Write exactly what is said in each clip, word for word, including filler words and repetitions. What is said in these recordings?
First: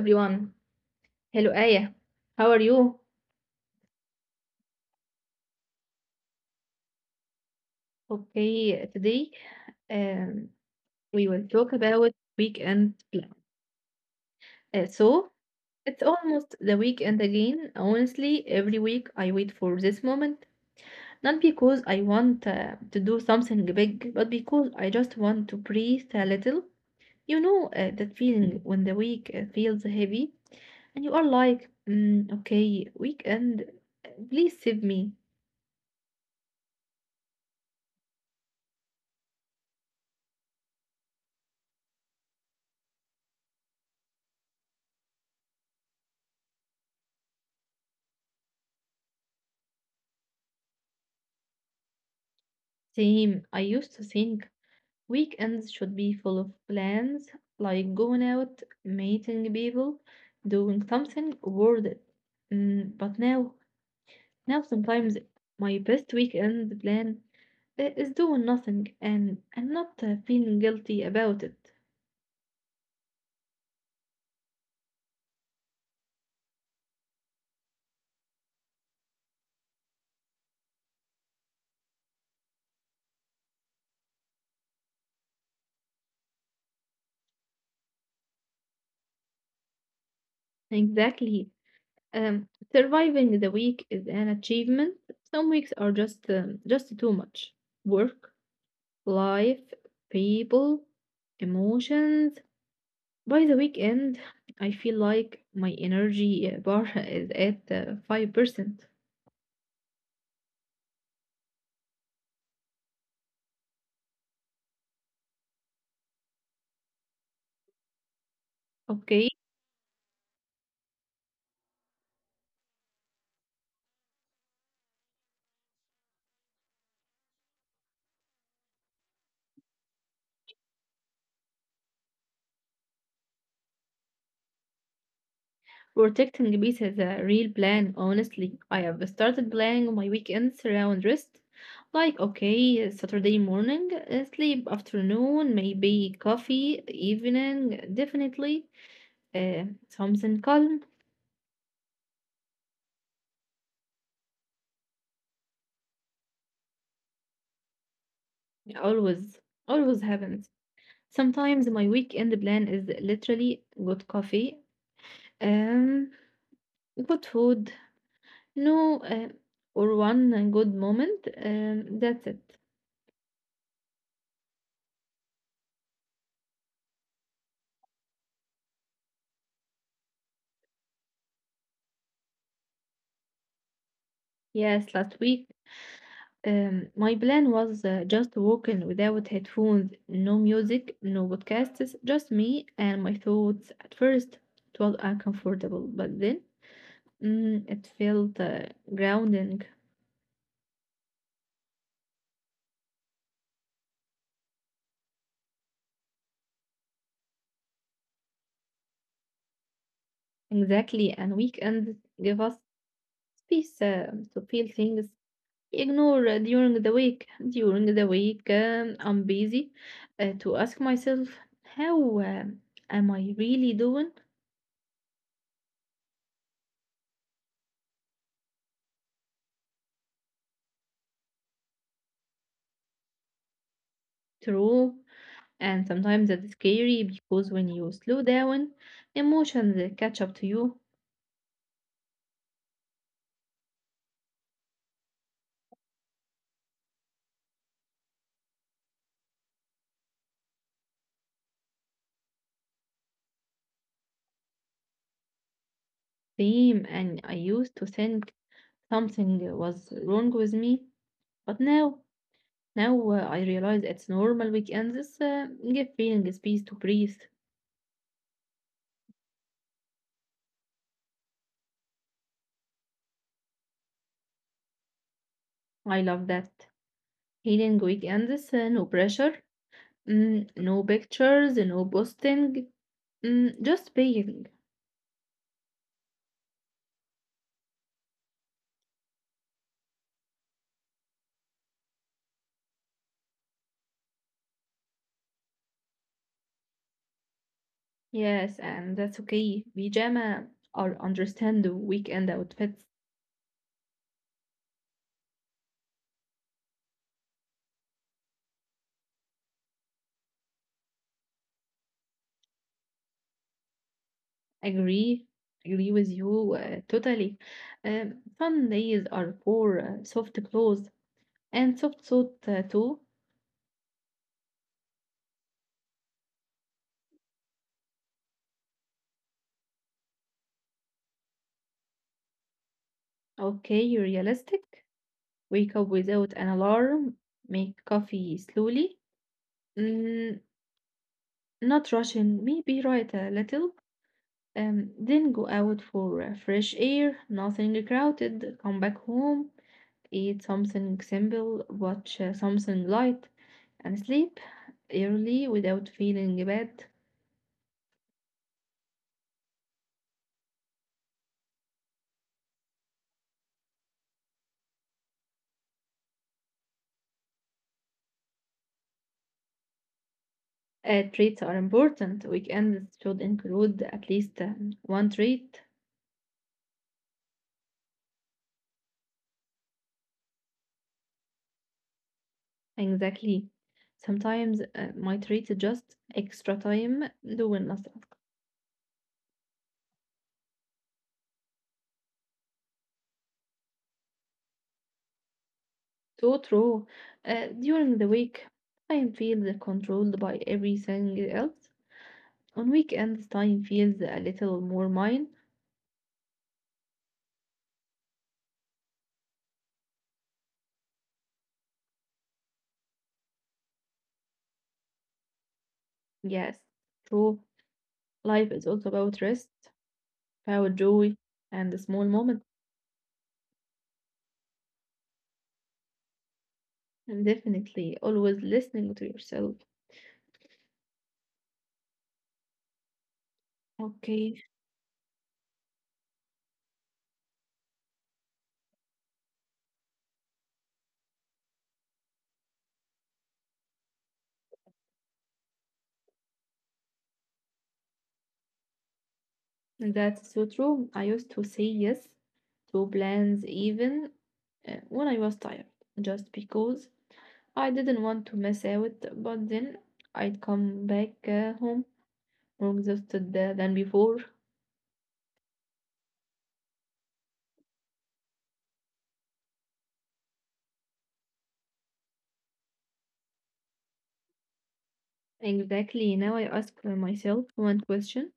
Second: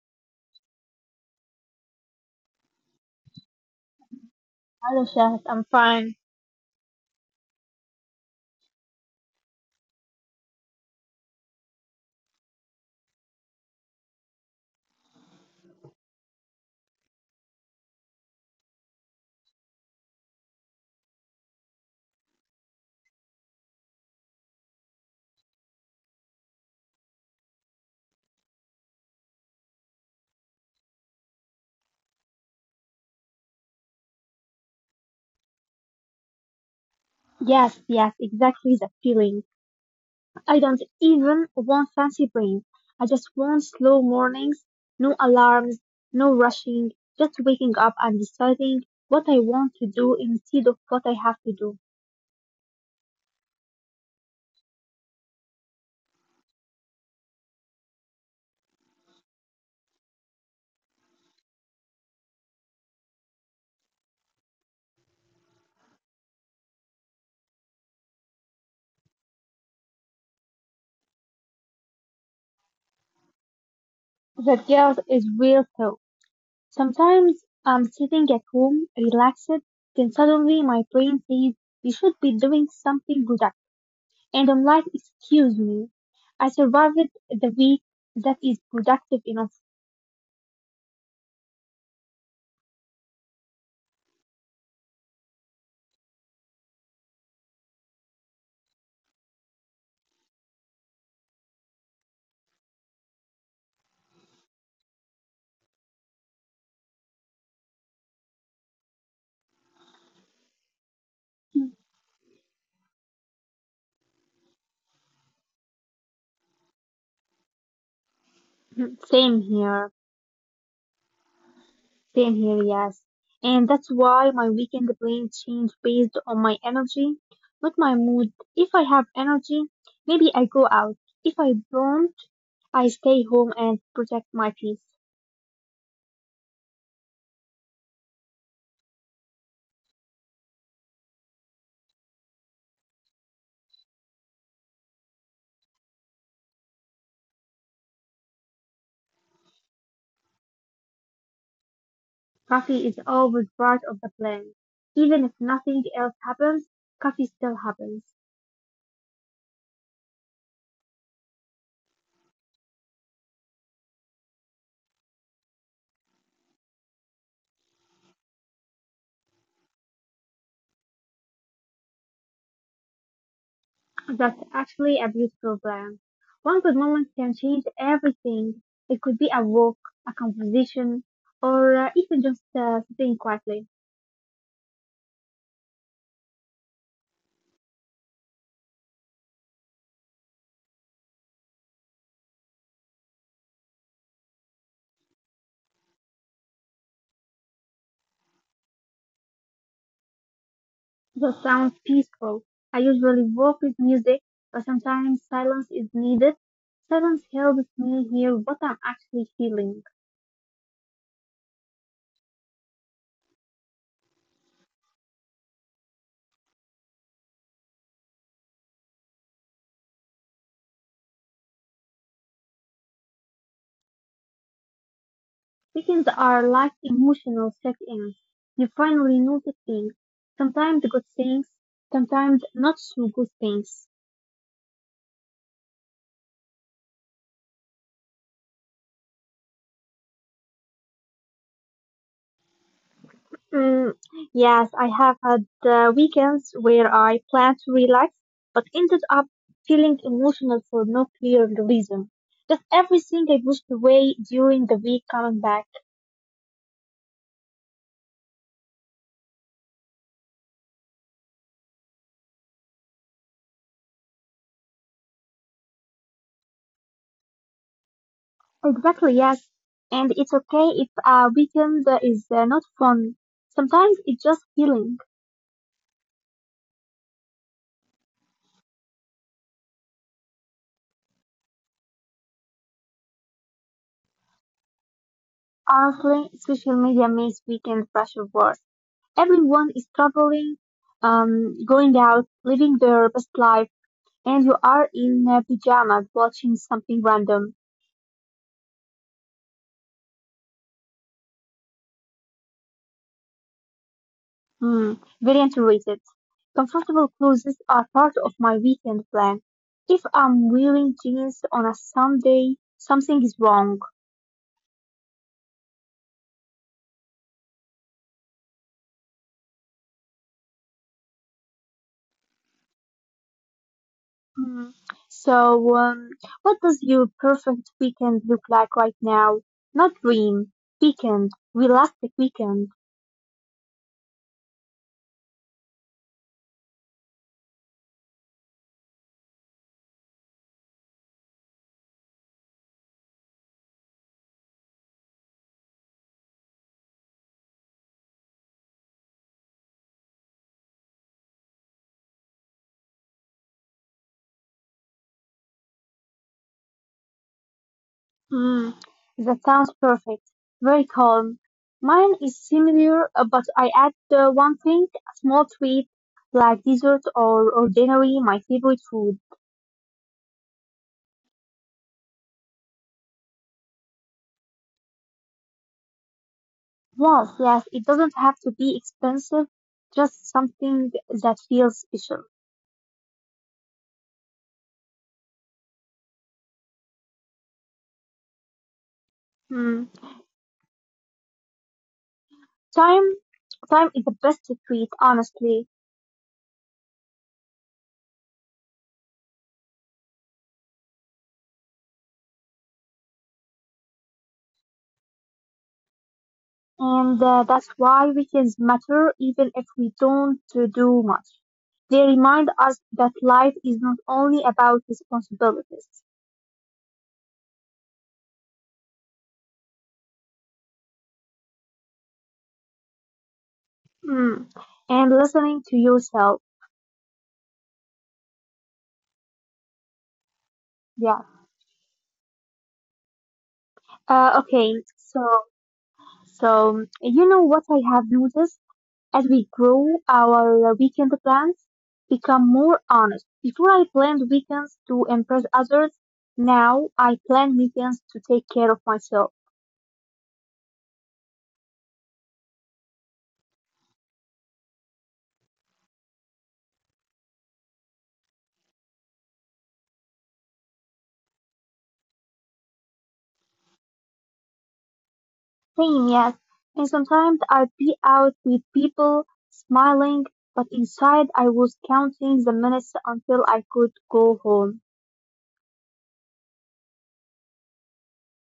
everyone. Hello, Aya. How are you? Hello, Shahid. I'm fine. Okay, today um, we will talk about weekend plan. Uh, so, it's almost the weekend again. Honestly, every week I wait for this moment. Not because I want uh, to do something big, but because I just want to breathe a little. You know, uh, that feeling when the week uh, feels heavy and you are like, mm, okay, weekend, uh, please save me. Yes, yes, exactly that feeling. I don't even want fancy brains. I just want slow mornings, no alarms, no rushing, just waking up and deciding what I want to do instead of what I have to do. Same. I used to think weekends should be full of plans, like going out, meeting people, doing something worth it. Mm, but now, now sometimes my best weekend plan i- is doing nothing and and not uh, feeling guilty about it. That guilt is real though. Sometimes I'm sitting at home, relaxed, then suddenly my brain says, you should be doing something productive. And I'm like, excuse me, I survived the week that is productive enough. Exactly. Um, surviving the week is an achievement. Some weeks are just um, just too much work, life, people, emotions. By the weekend, I feel like my energy uh, bar is at uh, five percent. Mhm. Same Okay, here. Same here, yes. And that's why my weekend plans change based on my energy, not my mood. If I have energy, maybe I go out. If I don't, I stay home and protect my peace. protecting peace is a real plan, honestly. I have started planning my weekends around rest. Like, okay, Saturday morning, uh, sleep afternoon, maybe coffee, evening, definitely. Uh, something calm. Coffee is always part of the plan. Even if nothing else happens, coffee still happens. Always, always happens. Sometimes my weekend plan is literally good coffee, um, good food, no, uh, or one good moment. Um, that's it. That's actually a beautiful plan. One good moment can change everything. It could be a walk, a composition, or uh, even just uh, sitting quietly. Yes, last week, um, my plan was uh, just walking without headphones, no music, no podcasts, just me and my thoughts. At first, it was uncomfortable, but then mm, it felt uh, grounding. That sounds peaceful. I usually walk with music, but sometimes silence is needed. Silence helps me hear what I'm actually feeling. Exactly, and weekends give us space uh, to feel things ignore uh, during the week. During the week, um, I'm busy uh, to ask myself, how um, am I really doing? Weekends are like emotional check-ins. You finally notice things. Sometimes good things, sometimes not so good things. True. And sometimes that's scary because when you slow down, emotions uh, catch up to you. Mm, yes, I have had uh, weekends where I planned to relax, but ended up feeling emotional for no clear reason. Just everything I pushed away during the week coming back. Same, and I used to think something was wrong with me, but now, now uh, I realize it's normal weekends uh, give feeling space to breathe. Exactly, yes. And it's okay if a weekend is uh, not fun. Sometimes it's just healing. I love that. Healing weekends, uh, no pressure. Mm, no pictures, no posting, mm, just being. Honestly, social media makes weekend pressure worse. Everyone is traveling, um, going out, living their best life. And you are in uh, pajamas watching something random. Yes, and that's okay. Pajama or understand the weekend outfits. Hmm, very underrated. Comfortable clothes are part of my weekend plan. If I'm wearing jeans on a Sunday, something is wrong. Agree, agree with you uh, totally. Um, some days are for uh, soft clothes and soft suit uh, too. Hmm. So, um, what does your perfect weekend look like right now? Not dream, weekend, realistic weekend. Okay, realistic. Wake up without an alarm. Make coffee slowly. Mm, not rushing. Maybe write a little. Um, then go out for uh, fresh air, nothing crowded. Come back home, eat something simple, watch uh, something light, and sleep early without feeling bad. Mm, that sounds perfect. Very calm. Mine is similar, uh, but I add uh, one thing, a small treat, like dessert or ordinary, my favorite food. Uh, treats are important. Weekends should include at least uh, one treat. Yes, yes, it doesn't have to be expensive, just something that feels special. Exactly. Sometimes uh, my treat is just extra time doing nothing. Mm. Time, time is the best treat, honestly, So true. Uh, during the week, I feel controlled by everything else. On weekends, time feels a little more mine. and uh, that's why weekends matter, even if we don't uh, do much. They remind us that life is not only about responsibilities. Yes, true. Life is also about rest, about joy, and the small moment. Mm. And listening to yourself. And definitely always listening to yourself. Yeah. Uh, Okay, okay. So, so you know what I have noticed, as we grow, our weekend plans become more honest. Before I planned weekends to impress others. Now I plan weekends to take care of myself. that's so true. I used to say yes to plans even uh, when I was tired, just because I didn't want to miss out. But then I'd come back uh, home more exhausted uh, than before. Same, yes. And sometimes I'd be out with people smiling, but inside I was counting the minutes until I could go home. Exactly. Now I ask myself one question.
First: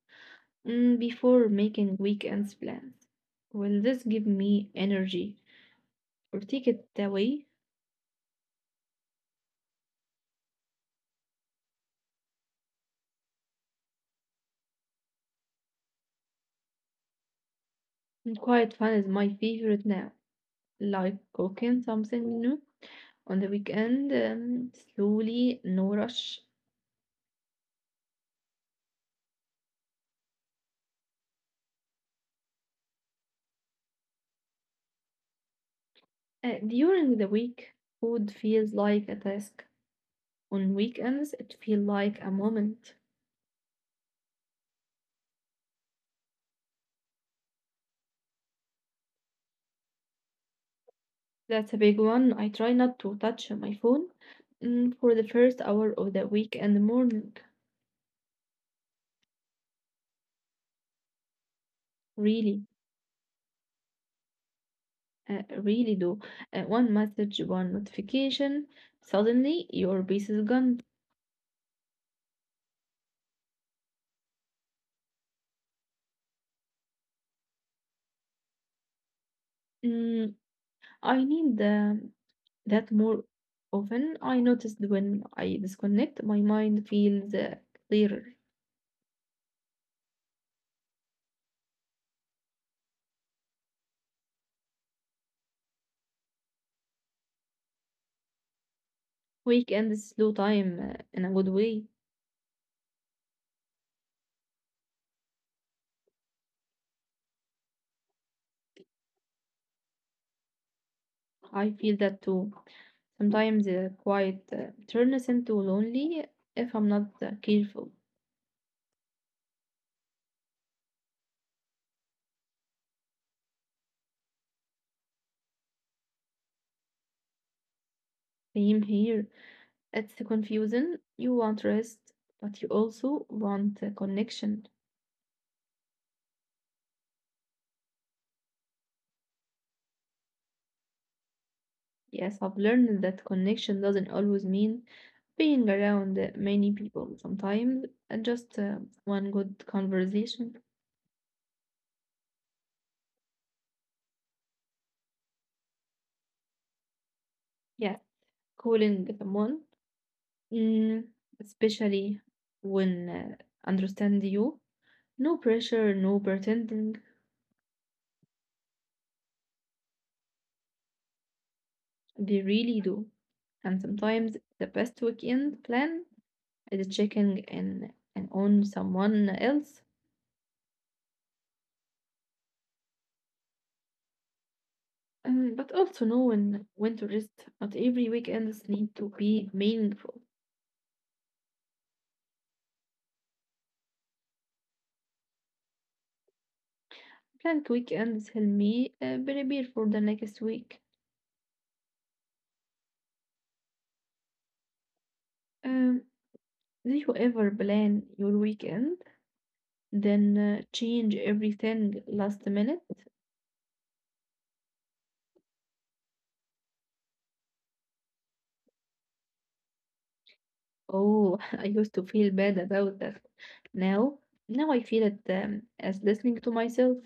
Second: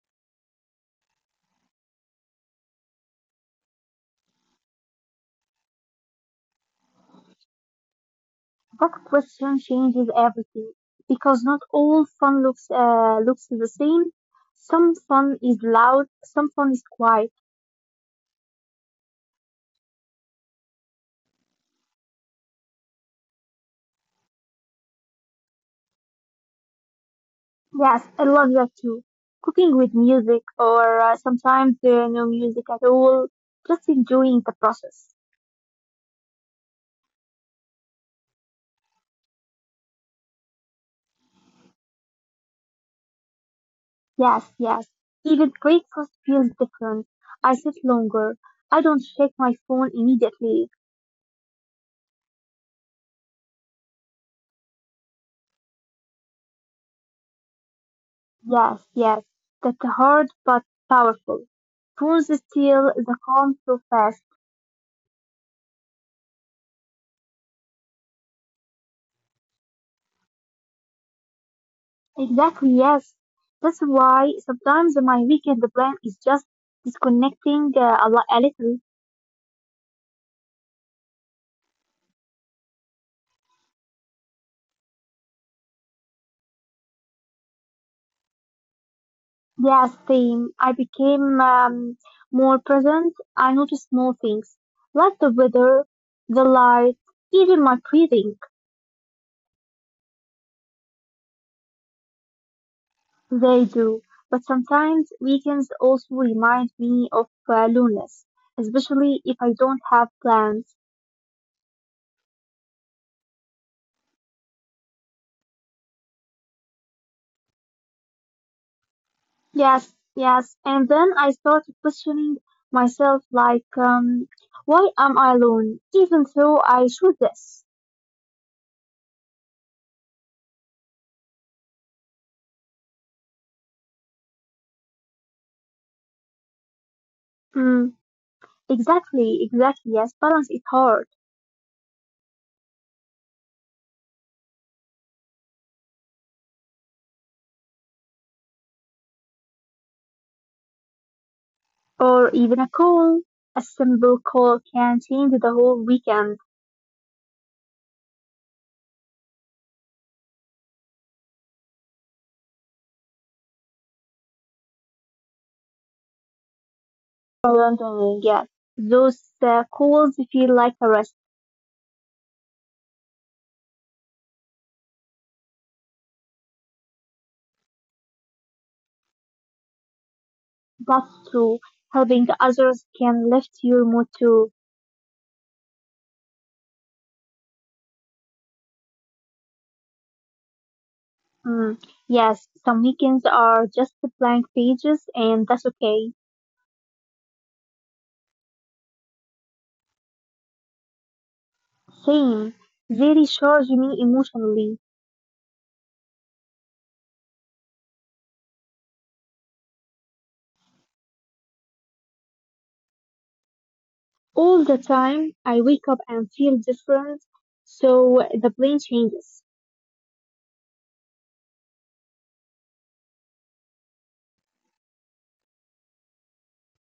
Mm, before making weekends plans. Will this give me energy or take it away? That question changes everything because not all fun looks uh, looks the same. Some fun is loud, some fun is quiet. And quiet fun is my favorite now, like cooking something new on the weekend, um, slowly, no rush. Yes, I love that too. Cooking with music, or uh, sometimes there are no music at all. Just enjoying the process. Uh, during the week, food feels like a task. On weekends, it feels like a moment. Yes, yes. Even breakfast feels different. I sit longer. I don't check my phone immediately. That's a big one. I try not to touch my phone mm, for the first hour of the weekend morning, Yes, yes. That's hard but powerful. Phones really. steal the calm so fast. Uh, really do. Uh, one message, one notification, suddenly your base is gone. Exactly, yes. That's why sometimes my weekend plan is just disconnecting uh, a, li- a little. Mm, I need the, that more often. I noticed when I disconnect, my mind feels uh, clearer. Yes, same. I became um, more present. I noticed small things like the weather, the light, even my breathing. Weekend is slow time uh, in a good way. They do. But sometimes weekends also remind me of uh, loneliness, especially if I don't have plans. I feel that too. Sometimes uh, quiet uh, turns into lonely if I'm not uh, careful. Yes, yes. And then I started questioning myself like, um, why am I alone? Even though I should this. Same here. It's confusing. You want rest, but you also want uh, connection. Mm, exactly, exactly. Yes, balance is hard. Yes, I've learned that connection doesn't always mean being around uh, many people. Sometimes uh, just uh, one good conversation. Or even a call. A simple call can change the whole weekend. Yeah, calling someone, mm, especially when uh, understand you. No pressure, no Abandoning, pretending. yes. Those uh, calls feel like a rest. They really do. And sometimes the best weekend plan is checking in and on someone else. But true, helping others can lift your mood too. Um, but also knowing when to rest. Not every weekends need to be meaningful. Mm, yes, some weekends are just blank pages and that's okay. Plant weekends help me uh, prepare for the next week. Same. They recharge me emotionally. Um, do you ever plan your weekend, then uh, change everything last minute? All the time I wake up and feel different, so the brain changes. Oh, I used to feel bad about that. Now, now I feel it um, as listening to myself.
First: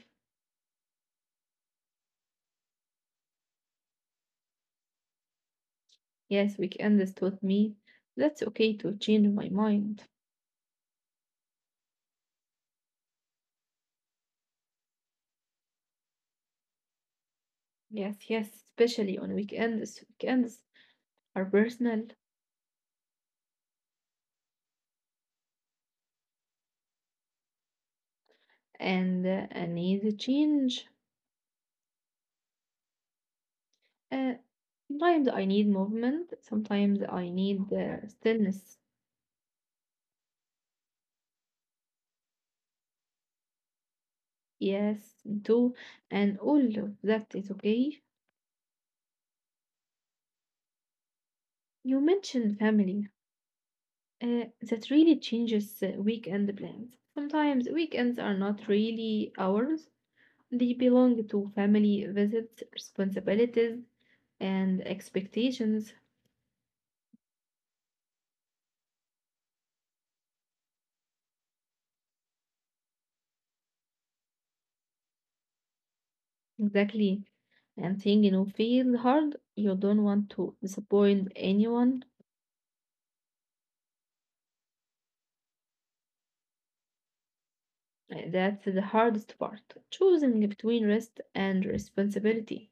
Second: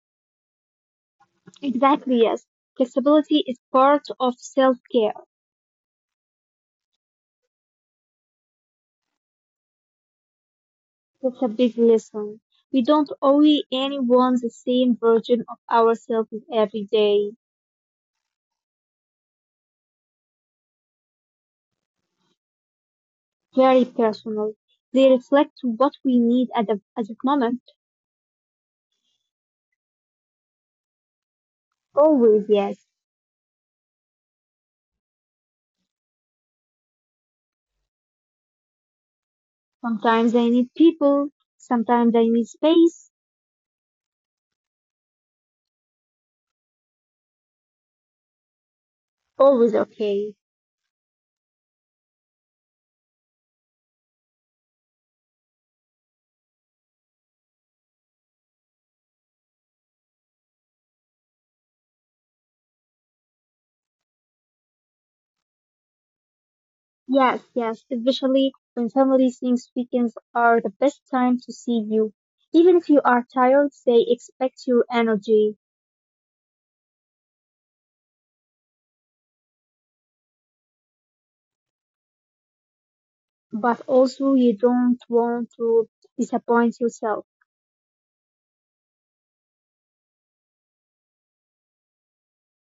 Exactly, yes. Flexibility is part of self care. Yes, weekends taught me that's okay to change my mind. That's a big lesson. We don't owe anyone the same version of ourselves every day. Yes, yes, especially on weekends. Weekends are personal Very personal. They reflect what we need at the, at that moment. and uh, and need a change. Always, yes. Uh, sometimes I need movement, sometimes I need uh, stillness. Sometimes I need people. Sometimes I need space. Yes, do, and all of that is okay. Always okay. You mentioned family. Uh, that really changes uh, weekend plans. Sometimes weekends are not really ours, they belong to family visits, responsibilities, and expectations. Yes, yes, especially when family thinks weekends are the best time to see you. Even if you are tired, they expect your energy, Exactly. And thing you know feel hard, you don't want to disappoint anyone. but also you don't want to disappoint yourself. Uh, That's the hardest part, choosing between rest and responsibility.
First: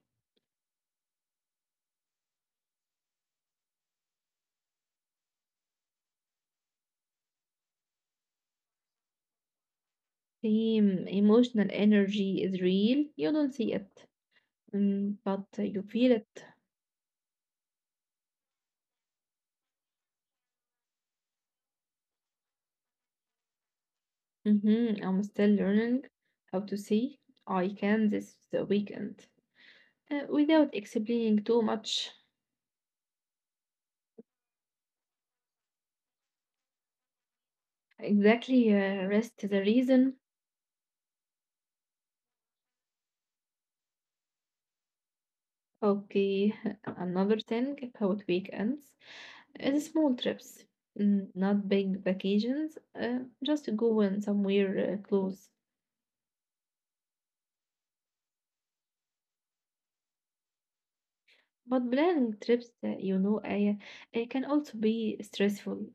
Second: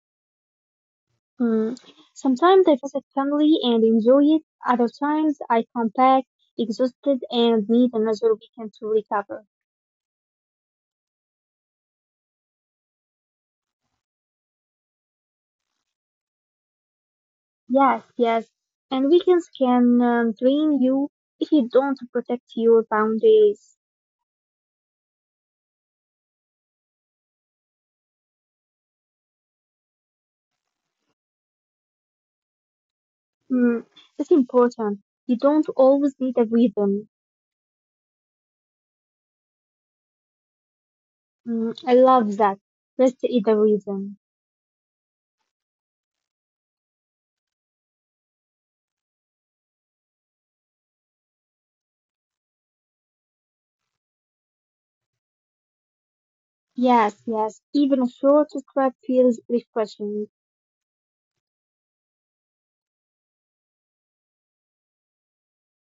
Hmm. Sometimes I visit family and enjoy it. Other times I come back exhausted and need another weekend to recover. The um, emotional energy is real, you don't see it, mm, but you feel it. Yes, yes, and weekends can um, drain you if you don't protect your boundaries. Mhm, I'm still learning how to say I can this weekend uh, without explaining too much. Mm, it's important. You don't always need a reason. Exactly, uh, rest is a reason. Mm, I love that. Rest is a reason. Okay, another thing about weekends. Uh, small trips, n- not big vacations. Uh, just going somewhere uh, close. Yes, yes. Even a short trip feels refreshing. But planning trips, uh, you know, uh, uh, can also be stressful.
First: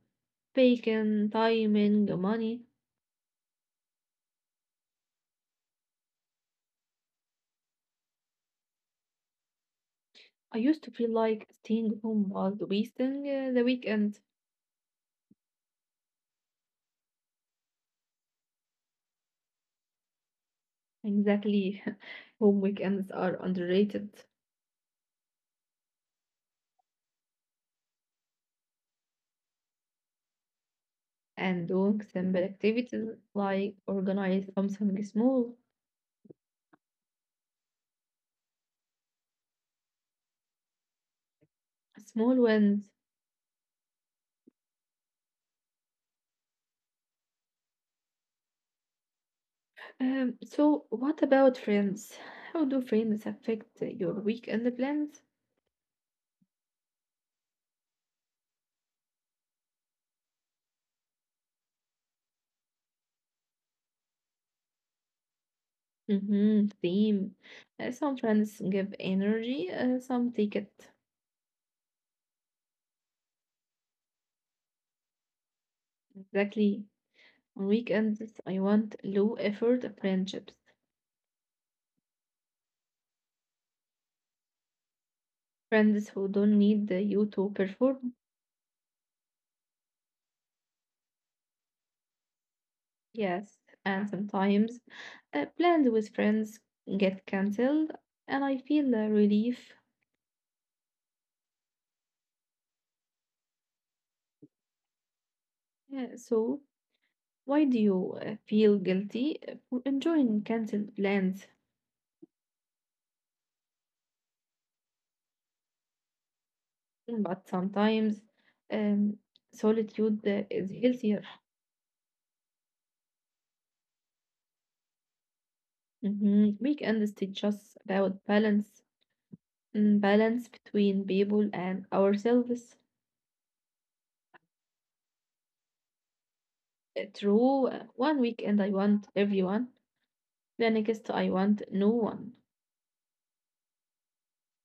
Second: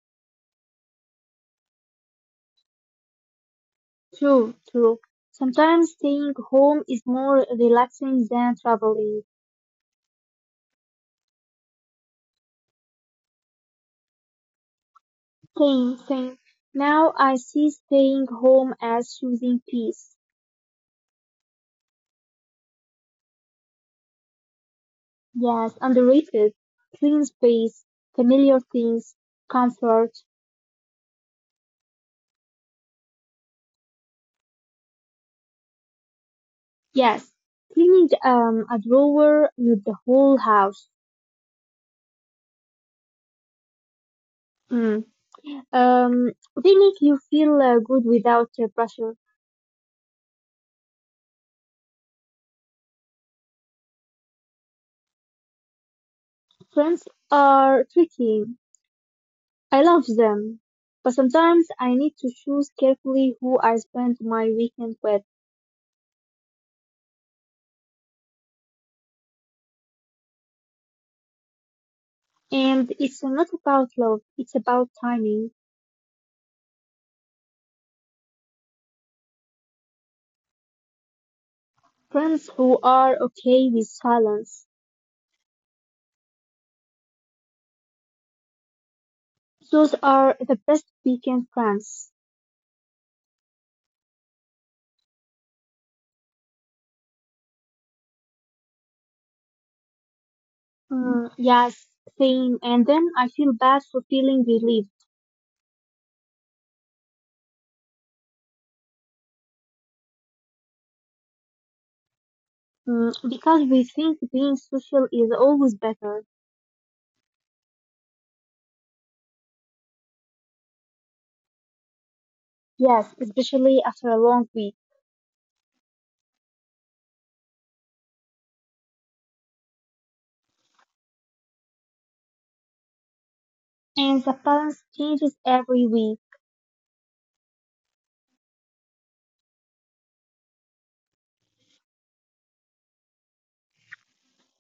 Bacon, timing, money. True, true. Sometimes staying home is more relaxing than traveling. I used to feel like staying home was wasting uh, the weekend. Same, same. Now I see staying home as choosing peace. Exactly. Home weekends are underrated. Yes, underrated. Clean space, familiar things, comfort. And doing simple activities like organize something small, Yes, cleaning um, a drawer with the whole house. small wins. Mm. Um, they make you feel uh, good without uh, pressure. Um, so what about friends? How do friends affect your weekend plans? Friends are tricky. I love them, but sometimes I need to choose carefully who I spend my weekend with. Mm-hmm, theme. Uh, some friends give energy, uh, some take it. And it's not about love, it's about timing. Exactly. On weekends, I want low effort friendships. Friends who are okay with silence. Friends who don't need uh, you to perform. Those are the best weekend friends. Yes, and sometimes uh, plans with friends get cancelled, and I feel uh, relief. Mm, yes, same. And then I feel bad for feeling relieved. Yeah, so why do you uh, feel guilty for enjoying cancelled plans? Mm, because we think being social is always better. But sometimes um, solitude uh, is healthier. Yes, especially after a long week. Mhm. Weekends teach us about balance, mm, balance between people and ourselves. And the balance changes every week. Uh, True, uh, one weekend I want everyone, the next I want no one.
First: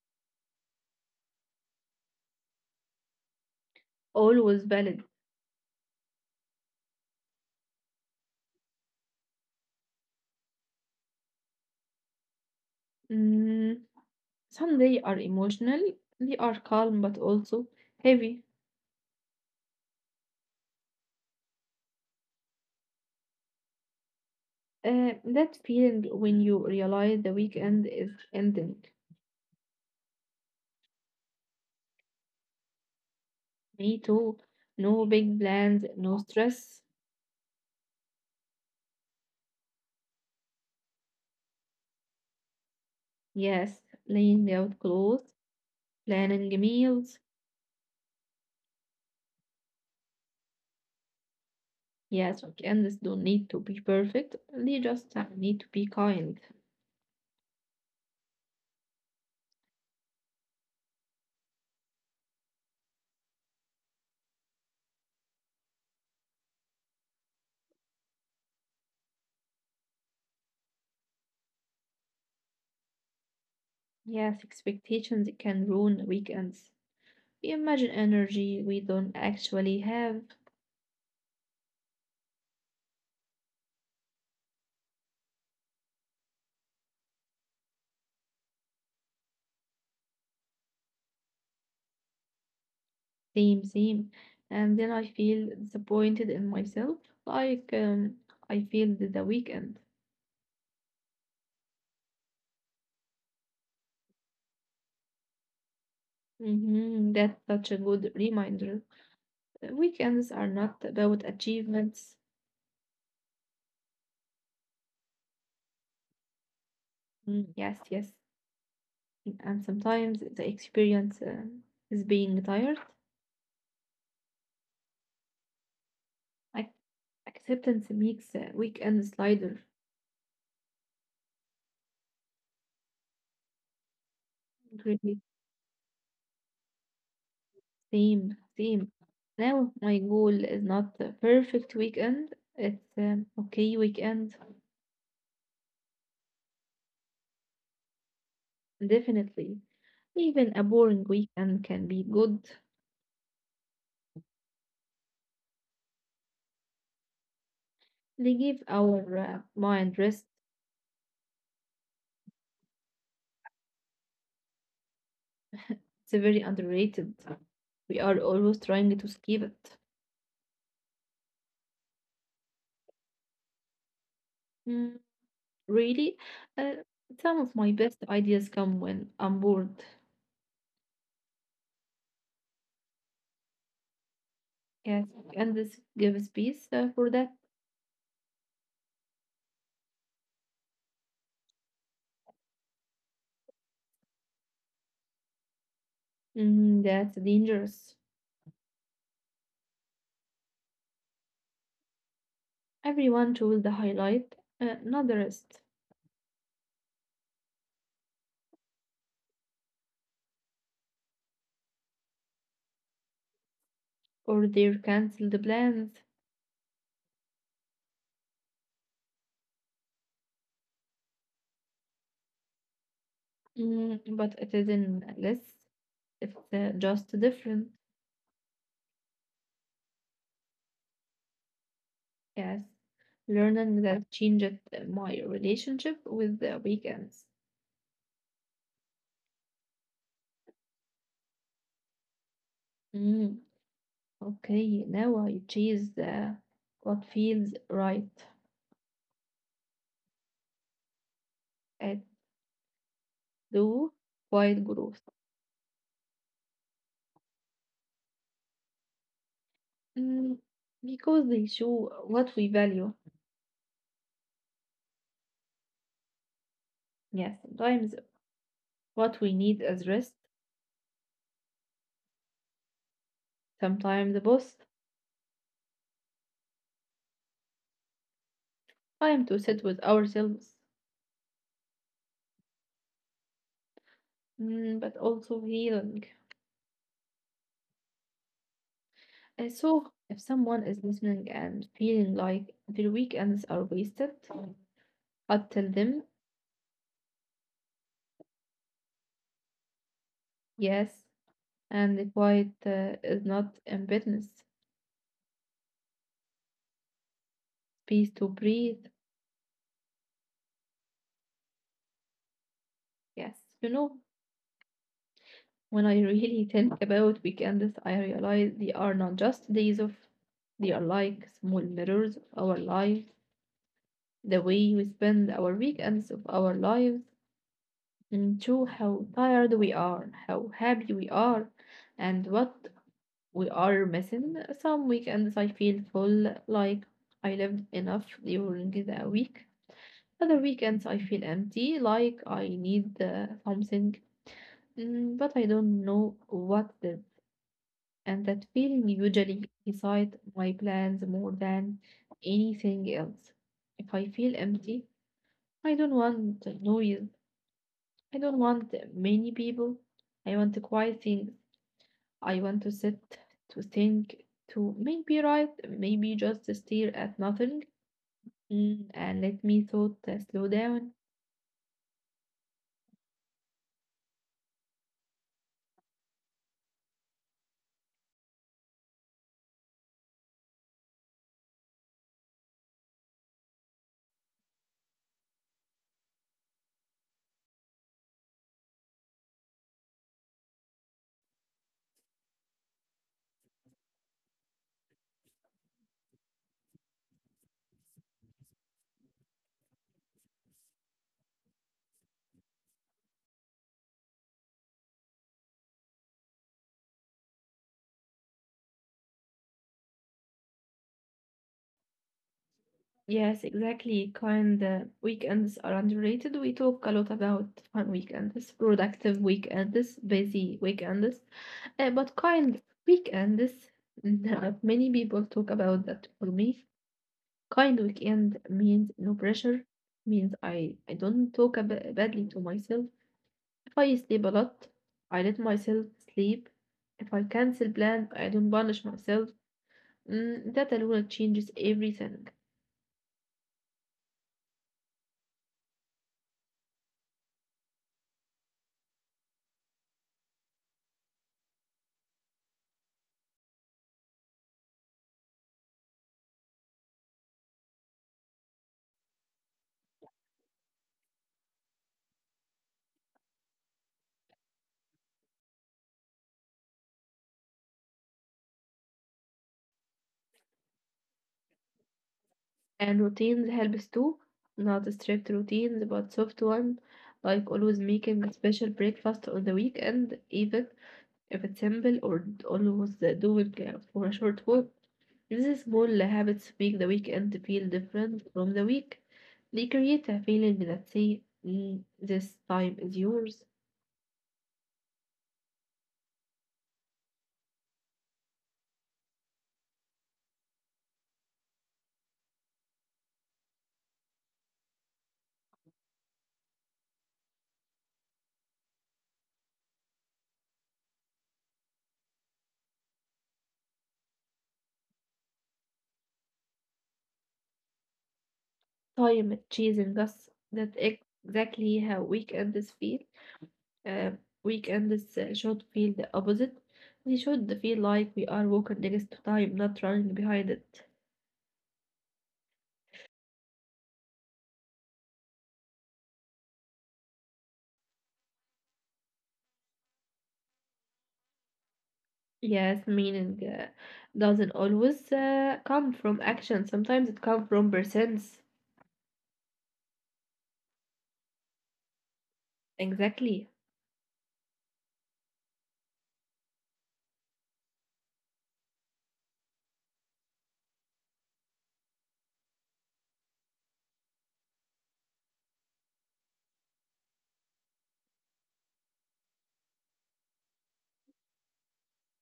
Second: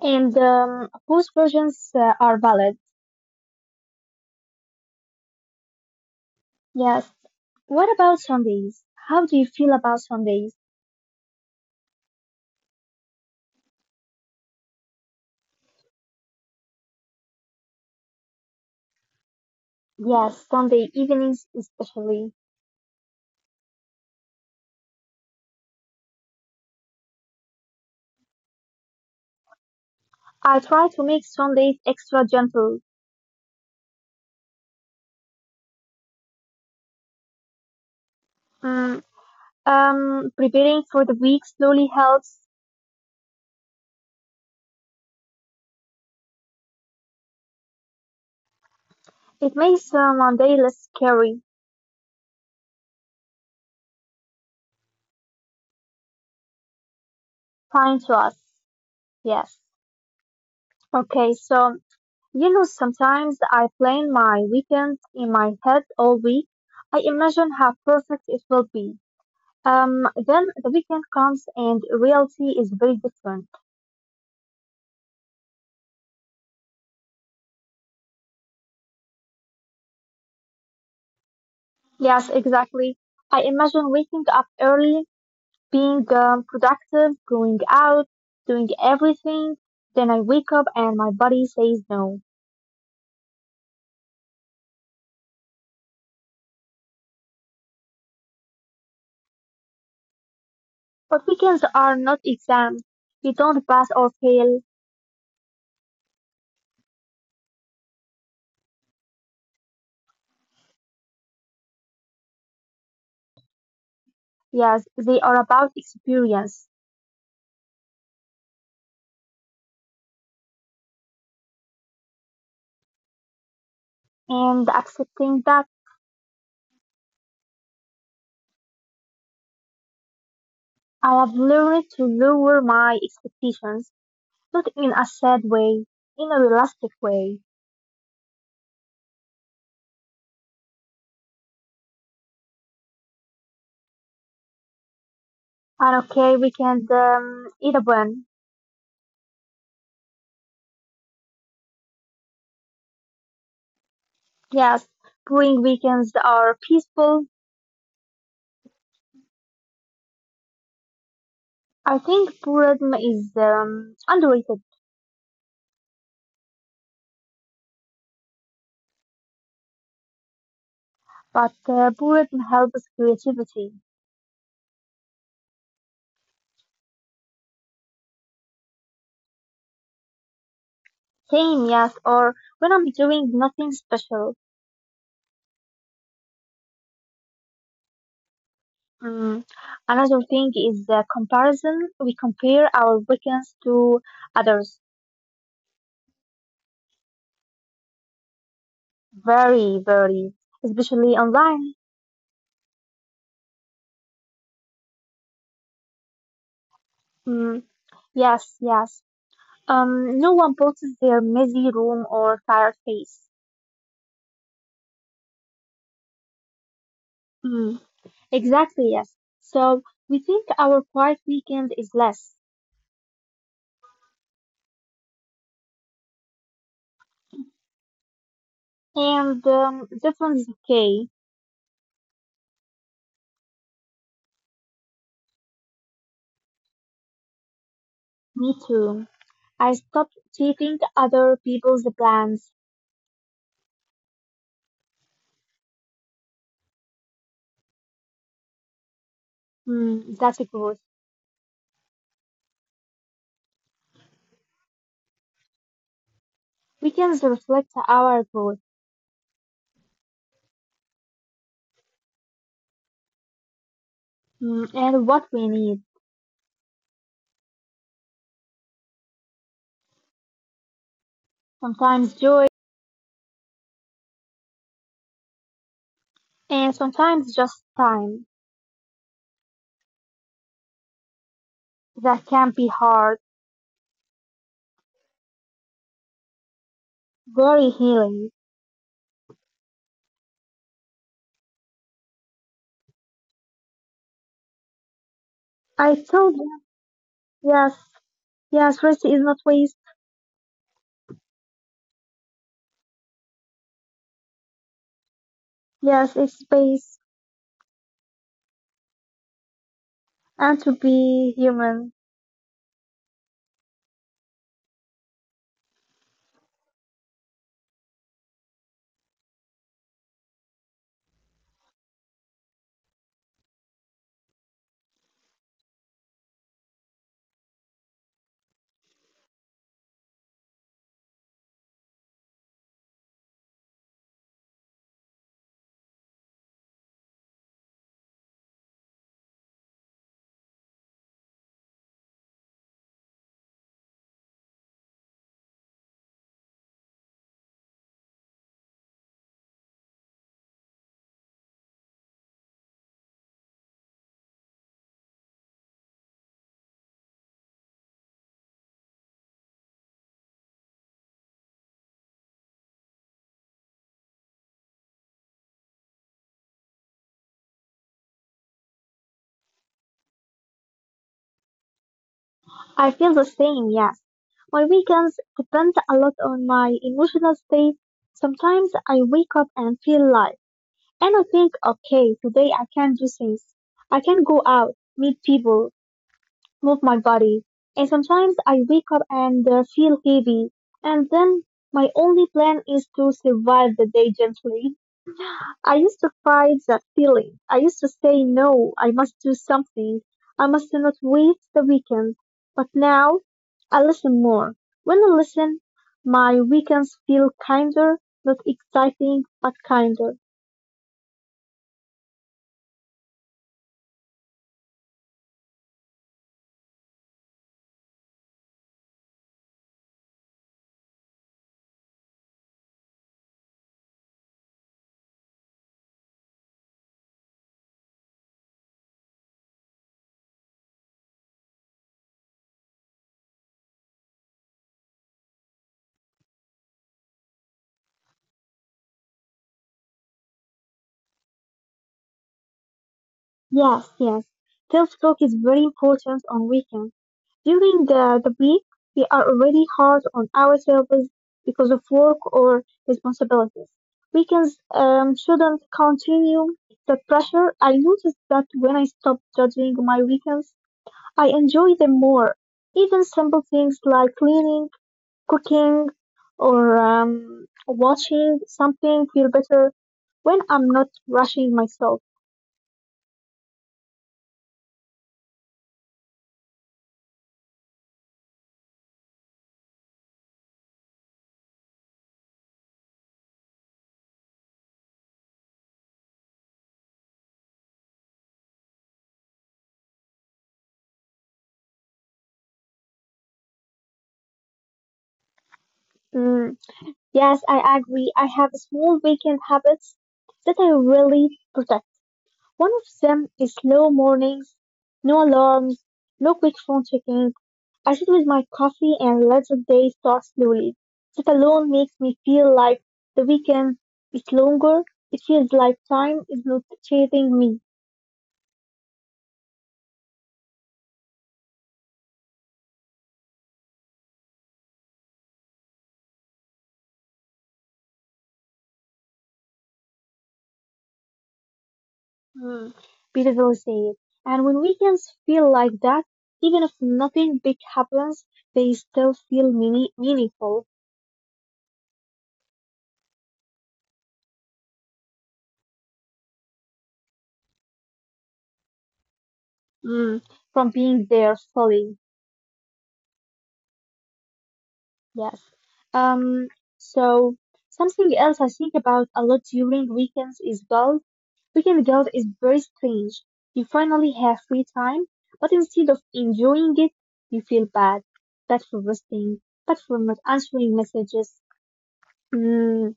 And um, both versions uh, are valid. Always valid. Yes. What about Sundays? How do you feel about Sundays? Mm, some days are emotional, they are calm but also heavy. Yes, Sunday evenings especially. Uh, that feeling when you realize the weekend is ending. I try to make Sundays extra gentle. Me too. No big plans, no stress. Mm, um, preparing for the week slowly helps. Yes, laying out clothes, planning meals. It makes uh, Monday less scary. Yes, weekends don't need to be perfect. They just uh, need to be kind. Fine to us. Yes. Okay, so you know, sometimes I plan my weekends in my head all week. I imagine how perfect it will be. Um, then the weekend comes and reality is very different. Yes, expectations can ruin weekends. We imagine energy we don't actually have. Yes, exactly. I imagine waking up early, being um, productive, going out, doing everything. Then I wake up and my body says no. Same, same. And then I feel disappointed in myself. Like um, I failed the weekend. But weekends are not exams. You don't pass or fail. Mm-hmm. That's such a good reminder. Uh, Weekends are not about achievements. Yes, they are about experience Mm, yes, yes. And sometimes the experience uh, is being tired. and accepting that. Ac- acceptance makes a weekend slider, I have learned to lower my expectations, not in a really. sad way, in a realistic way. Same, same. Now my goal is not a perfect weekend. It's um, okay weekend, And okay, weekend um, it a one. definitely. Even a boring weekend can be good. Yes, boring weekends are peaceful. They give our uh, mind rest. I think boredom is um, underrated, It's a very underrated. We are always trying to skip it. but uh, boredom helps creativity. Hmm. Really, uh, some of my best ideas come when I'm bored. Same, yes, or when I'm doing nothing special. Yes, and this gives peace uh, for that. Mm. Another thing is the comparison. We compare our weekends to others. Mm, that's dangerous. Very, very, especially online. Everyone chose the highlight, uh, not the rest, Mm, yes, yes. Um, no one posts their messy room or tired face. or their cancelled plans. Mm, exactly, yes. So we think our quiet weekend is less. Mm, but it isn't less, it's uh, just different. And um, this one is okay. Yes, learning that changed my relationship with the weekends. Me too. I stopped chasing other people's plans. Mm, okay, now I chase uh, what feels right. Mm, that's a growth. It though quiet growth. Weekends reflect our growth, Mm, because they show what we value. mm, and what we need. Yes, sometimes what we need is rest, Sometimes joy sometimes a boss, and sometimes just time. time to sit with ourselves, That can be hard, mm, but also healing. very healing. And so, if someone is listening and feeling like their weekends are wasted, I'd tell I them told them, yes, yes, rest is not waste. yes, and the quiet uh, is not in business. Yes, it's space Peace to breathe. and to be human. Yes, you know, when I really think about weekends, I realize they are not just days off, they are like small mirrors of our lives, the way we spend our weekends of our lives, and show how tired we are, how happy we are, and what we are missing. Some weekends I feel full, like I lived enough during the week. Other weekends I feel empty, like I need uh, something, mm, but I don't know what the and that feeling usually decides my plans more than anything else. If I feel empty, I don't want noise. I don't want many people. I want quiet things. I want to sit, to think, to maybe write, maybe just stare at nothing mm, and let me thought uh, slow down. I feel the same, yes. My weekends depend a lot on my emotional state. Sometimes I wake up and feel light. And I think, okay, today I can do things. I can go out, meet people, move my body. And sometimes I wake up and uh, feel heavy. And then my only plan is to survive the day gently. I used to fight that feeling. I used to say, no, I must do something. I must not wait the weekend. But now I listen more. When I listen, my weekends feel kinder, not exciting, but kinder. Yes, exactly. Kind uh, weekends are underrated. We talk a lot about fun weekends, productive weekends, busy weekends. Uh, but kind weekends, many people talk about that. For me, kind weekend means no pressure, means I, I don't talk ab- badly to myself. If I sleep a lot, I let myself sleep. If I cancel plan, I don't punish myself. Mm, that alone changes everything. Yes, yes. Self talk is very important on weekends. During the the week, we are already hard on ourselves because of work or responsibilities. Weekends um, shouldn't continue the pressure. I noticed that when I stopped judging my weekends, I enjoy them more. Even simple things like cleaning, cooking, or um, watching something feel better when I'm not rushing myself. And routines helps too, not strict routines, but soft one, like always making a special breakfast on the weekend, even if it's simple or almost doing for a short walk. These small habits make the weekend feel different from the week. They create a feeling that say, "Mm, this time is yours, Mm, yes, I agree. I have small weekend habits that I really protect. One of them is slow mornings, no alarms, no quick phone checking. I sit with my coffee and let the day start slowly. That alone makes me feel like the weekend is longer. It feels like time is not chasing me. time chasing us." That's exactly how weekends feel. Uh, Weekends uh, should feel the opposite. We should feel like we are walking next to time, not running behind it. Hmm. Beautiful said. And when weekends feel like that, even if nothing big happens, they still feel meaning- meaningful. Yes, meaning uh, doesn't always uh, come from action. Sometimes it comes from presence. Hmm. From being there fully. Exactly. Yes. Um, so something else I think about a lot during weekends is guilt. Weekend guilt is very strange. You finally have free time, but instead of enjoying it, you feel bad. Bad for resting, bad for not answering messages. Hmm.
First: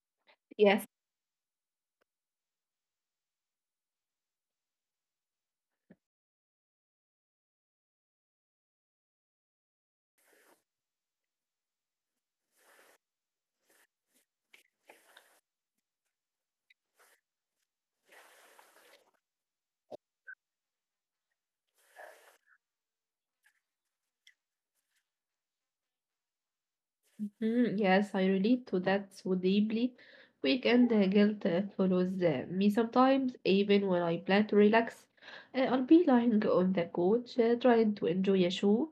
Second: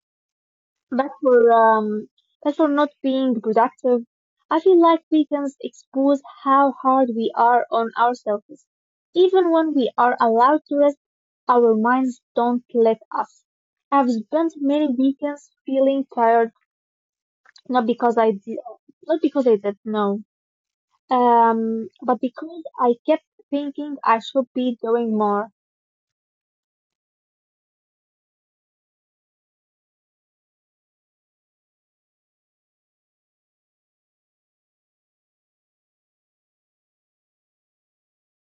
Yes. But for um, but for not being productive, I feel like weekends expose how hard we are on ourselves. Even when we are allowed to rest, our minds don't let us. I've spent many weekends feeling tired, not because I did, not because I did no, um, but because I kept thinking I should be doing more. Mhm. Yes, I relate to that so deeply. Weekend uh, guilt uh, follows uh, me sometimes, even when I plan to relax. Uh, I'll be lying on the couch uh, trying to enjoy a show,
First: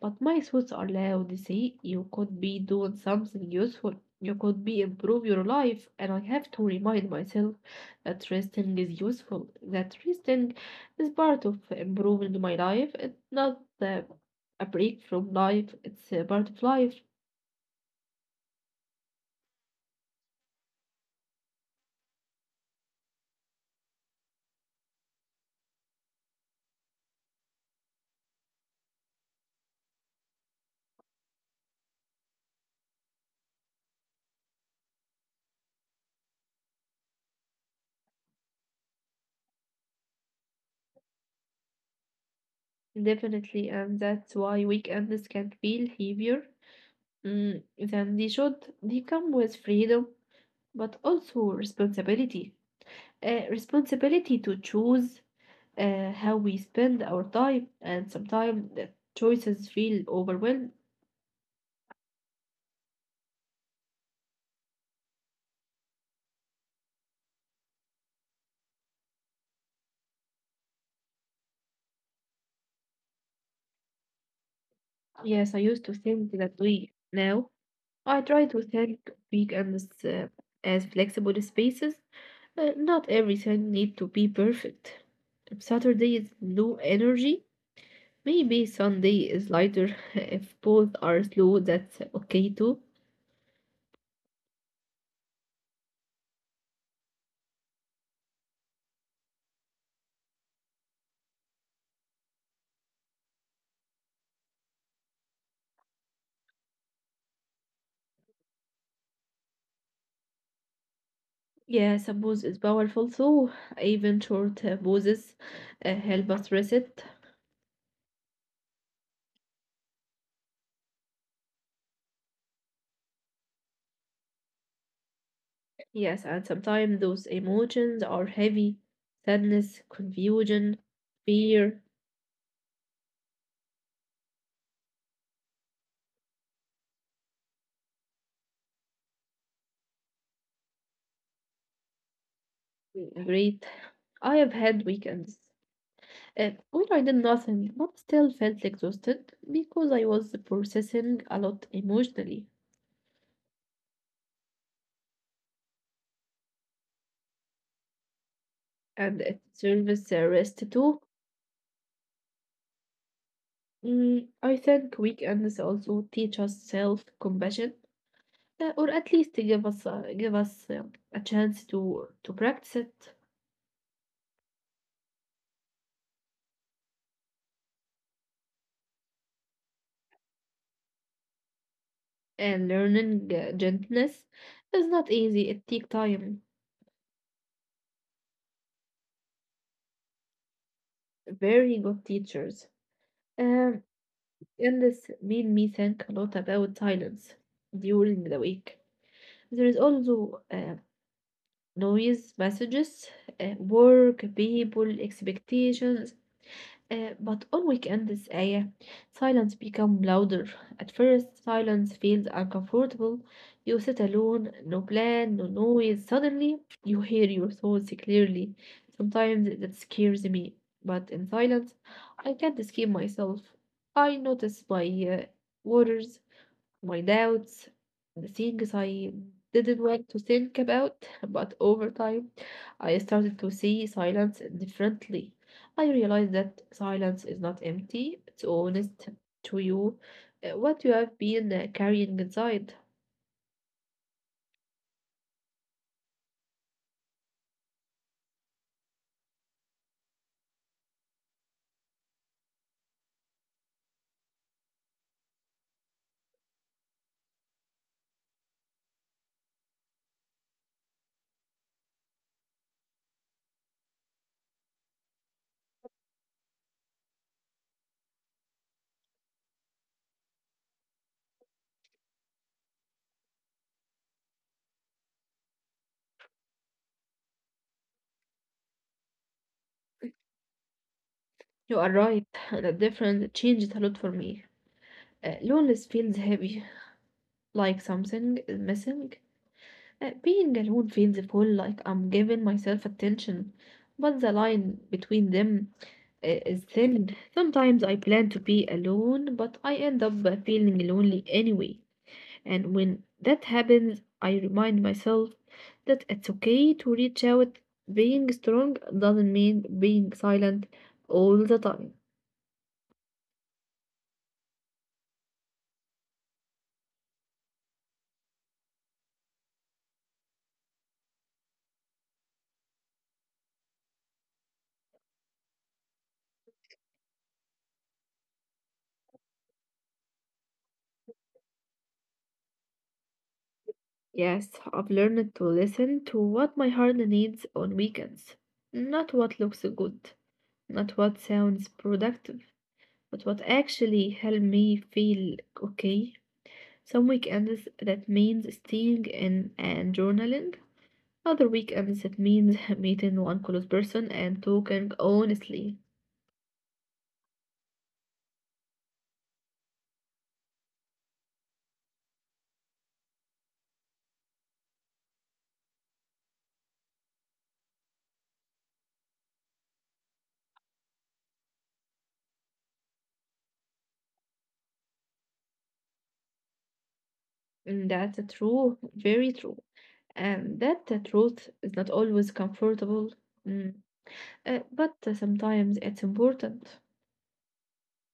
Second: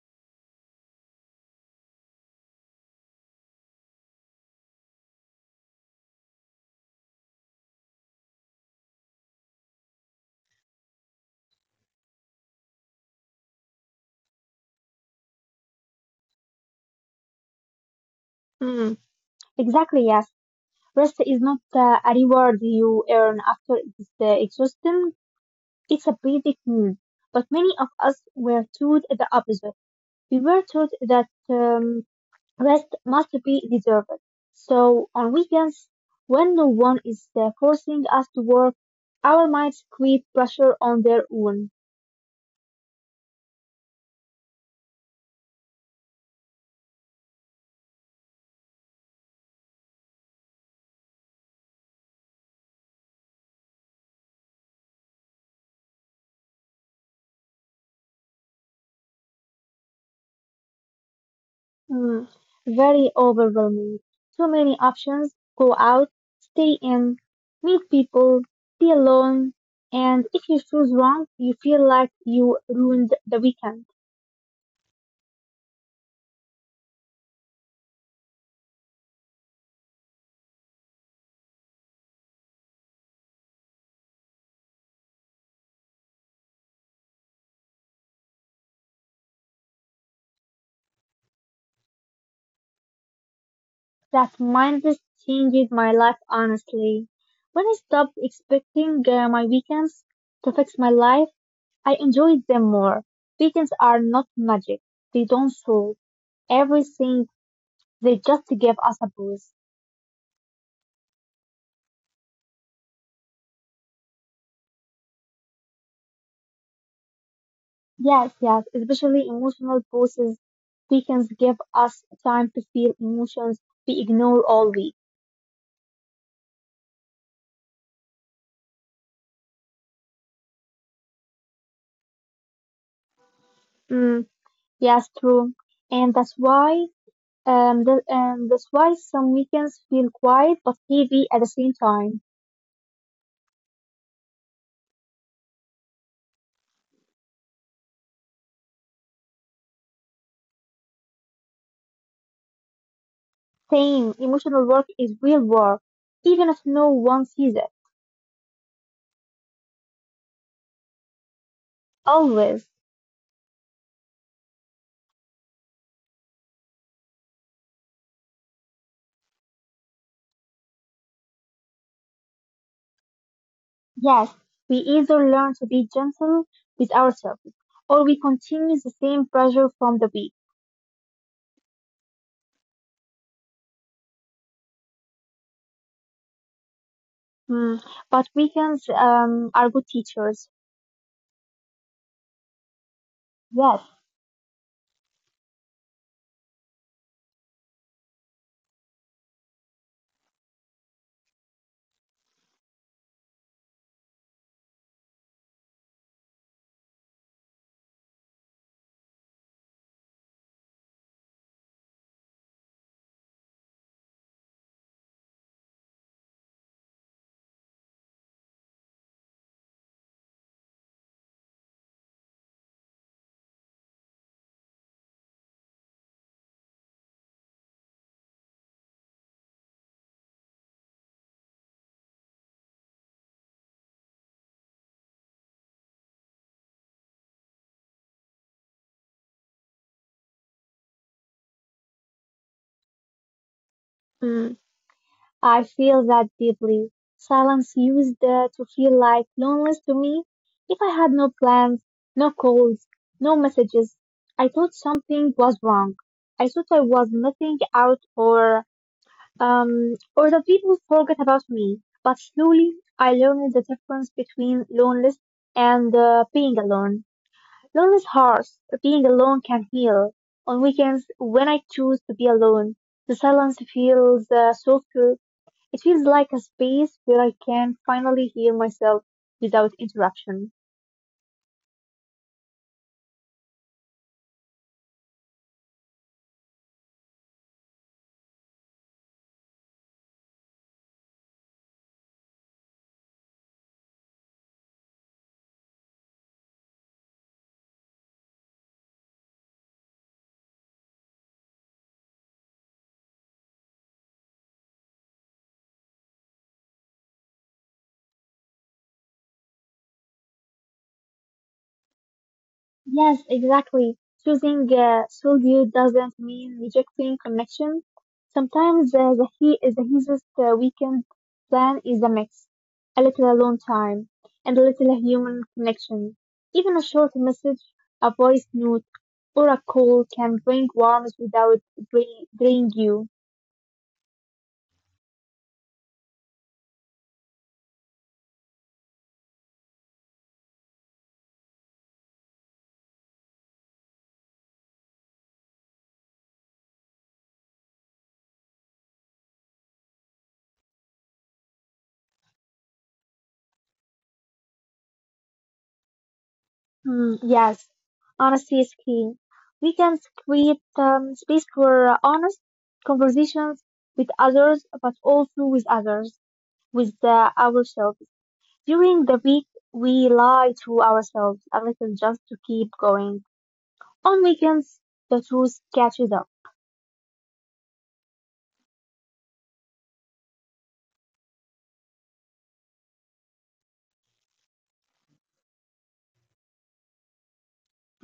but my thoughts are loud. They say, you could be doing something useful. You could be improve your life, and I have to remind myself that resting is useful. That resting is part of improving my life. It's not uh, a break from life. It's a part of life. Mm. Exactly, yes. Rest is not uh, a reward you earn after it's uh, exhausting. It's a basic need, but many of us were taught the opposite. We were taught that um, rest must be deserved. So on weekends, when no one is uh, forcing us to work, our minds create pressure on their own. Definitely, and that's why weekends can feel heavier mm, than they should. They come with freedom, but also responsibility. Uh, responsibility to choose uh, how we spend our time, and sometimes the choices feel overwhelmed. Hmm, very overwhelming. Too many options. Go out, stay in, meet people, be alone, and if you choose wrong, you feel like you ruined the weekend. Yes, I used to think that way. Now, I try to think weekends uh, as flexible spaces. Uh, not everything need to be perfect. Saturday is low energy. Maybe Sunday is lighter. If both are slow, that's okay too. That mindset changed my life honestly. When I stopped expecting uh, my weekends to fix my life, I enjoyed them more. Weekends are not magic. They don't solve everything. They just give us a boost. Yes. Yeah, suppose is powerful, so even short uh, pauses uh, help us reset. Yes, yes, especially emotional boosts. Weekends give us time to feel emotions we ignore all week. Yes, and sometimes those emotions are heavy, sadness, confusion, fear, Mm, yes, true. And that's why um, the, um, that's why some weekends feel quiet but heavy at the same time. regret. I have had weekends uh, where I did nothing but still felt exhausted because I was processing a lot emotionally, Same. Emotional work is real work, even if no one sees it. and it serves a rest too. Always. Mm, I think weekends also teach us self-compassion, uh, or at least give us uh, give us uh, a chance to to practice it. Yes, we either learn to be gentle with ourselves, or we continue the same pressure from the week. And learning uh, gentleness is not easy. It takes time. Mm. But weekends um, are good teachers. Very good teachers. Um, Yes, and this made me think a lot about silence during the week. There is also uh, noise, messages, uh, work, people, expectations. Uh, but on weekends, Aya, silence become louder. At first, silence feels uncomfortable. You sit alone, no plan, no noise. Suddenly, you hear your thoughts clearly. Sometimes that scares me, but in silence, I can't escape myself. I notice my uh, worries, my doubts, the things I didn't want to think about. But over time I started to see silence differently. I realized that silence is not empty, it's honest to you, uh, what you have been uh, carrying inside. mm. I feel that deeply. Silence used uh, to feel like loneliness to me. If I had no plans, no calls, no messages, I thought something was wrong. I thought I was missing out or um, or that people forget about me. But slowly, I learned the difference between loneliness and uh, being alone. Loneliness hurts, but being alone can heal. On weekends, when I choose to be alone, the silence feels uh, softer. It feels like a space where I can finally hear myself without interruption. You are right, the difference changed a lot for me. Uh, loneliness feels heavy, like something is missing. Uh, being alone feels full, like I'm giving myself attention, but the line between them i- is thin. Sometimes I plan to be alone, but I end up uh, feeling lonely anyway. And when that happens, I remind myself that it's okay to reach out. Being strong doesn't mean being silent all the time. Yes, exactly. Choosing uh, solitude doesn't mean rejecting connection. Sometimes uh, the he is the easiest uh, weekend plan is a mix, a little alone time and a little human connection. Even a short message, a voice note, or a call can bring warmth without drain, drain you. Yes, I've learned to listen to what my heart needs on weekends, not what looks good. Not what sounds productive, but what actually helped me feel okay. Some weekends that means staying in and journaling. Other weekends that means meeting one close person and talking honestly. Mm, yes, honesty is key. We can create um, space for uh, honest conversations with others, but also with others, with uh, ourselves. During the week, we lie to ourselves a little just to keep going. On weekends, the truth catches up. Mm, that's true, very true. And that the truth is not always comfortable, mm, uh, but uh, sometimes it's important.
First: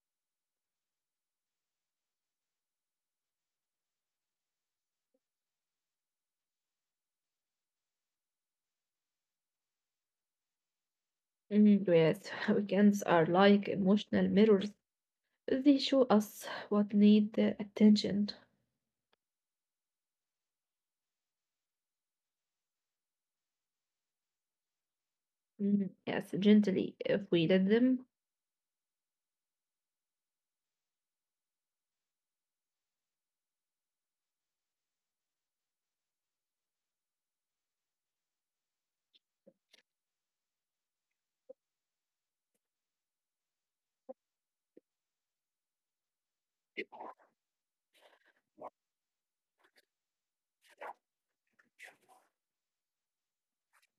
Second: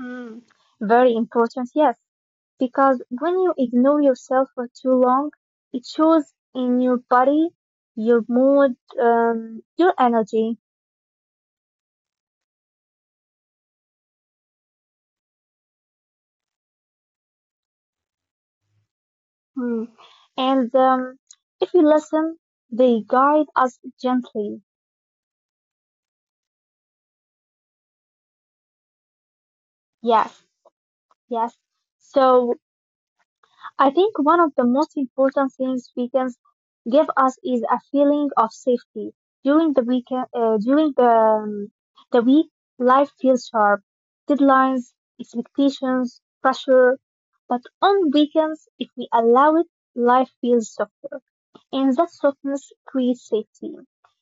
Mm. Very important, yes, because when you ignore yourself for too long, it shows in your body, your mood, um, your energy. Mm, yes, weekends are like emotional mirrors. They show us what need uh, attention. Mm. And um, if you listen, they guide us gently. Mm, yes, gently. If we let them, Yes, yes. So I think one of the most important things weekends give us is a feeling of safety. During the weekend, uh, during the um, the week, life feels sharp, deadlines, expectations, pressure. But on weekends, if we allow it, life feels softer. And that softness creates safety.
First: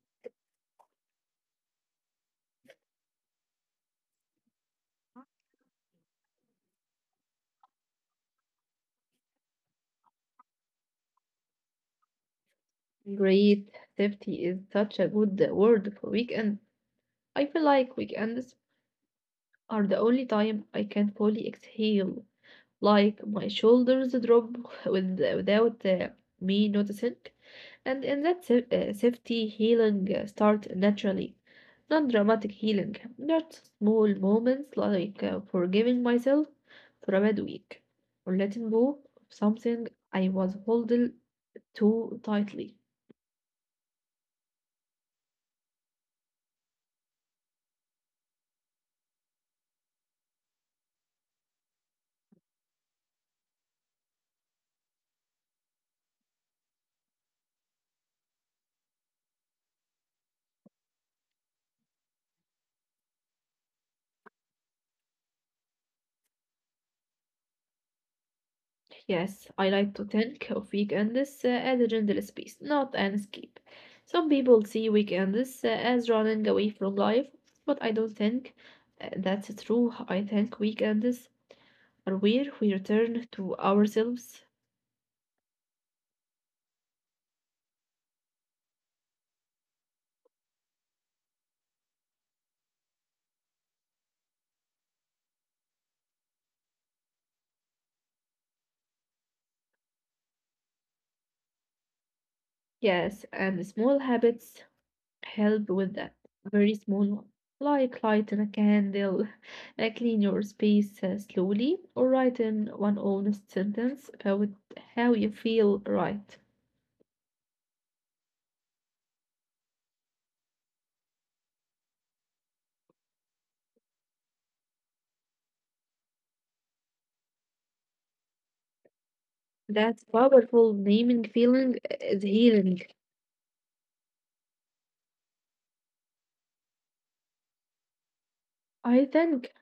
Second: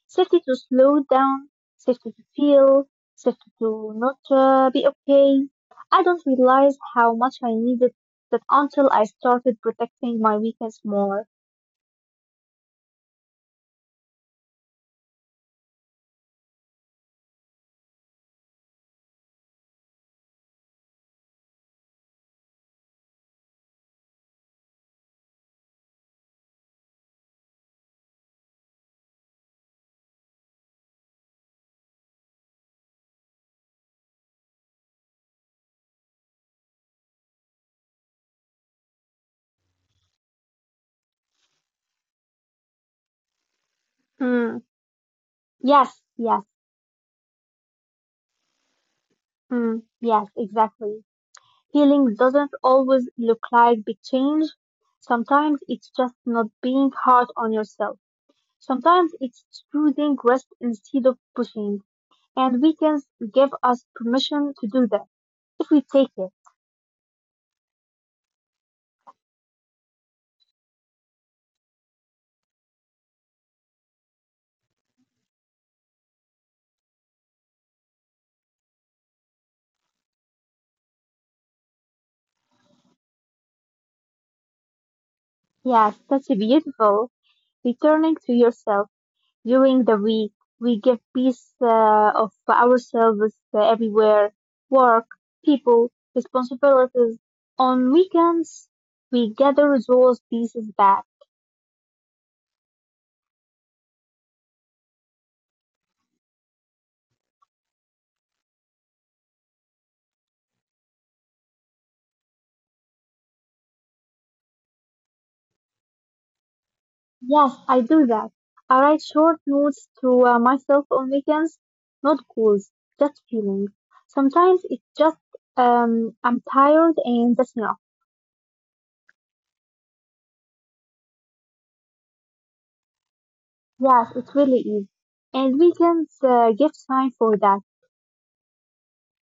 Safety to slow down, safety to feel, safety to not uh, be okay. I don't realize how much I needed that until I started protecting my weakness more. great safety is such a good word for weekend. I feel like weekends are the only time I can fully exhale. Like my shoulders drop with, without uh, me noticing. And in that sa- uh, safety, healing uh, starts naturally. Not dramatic healing, not small moments like uh, forgiving myself for a bad week, or letting go of something I was holding too tightly. Mm. Yes, yes, mm, yes, exactly. Healing doesn't always look like big change. Sometimes it's just not being hard on yourself. Sometimes it's choosing rest instead of pushing. And weekends give us permission to do that if we take it. Yes, I like to think of weekends uh, as a gentle space, not an escape. Some people see weekends uh, as running away from life, but I don't think uh, that's true. I think weekends or where we return to ourselves. Yes, that's beautiful. Returning to yourself during the week, we give peace uh, of ourselves uh, everywhere, work, people, responsibilities. On weekends, we gather those pieces back. Yes, and small habits help with that. Very small one. Like lighting a candle, uh, clean your space uh, slowly, or write in one honest sentence about how you feel right. Yes, I do that. I write short notes to uh, myself on weekends, not goals, just feelings. Sometimes it's just um, I'm tired and that's enough. That powerful naming feeling is healing. Yes, it really is. And weekends uh, give time for that. I think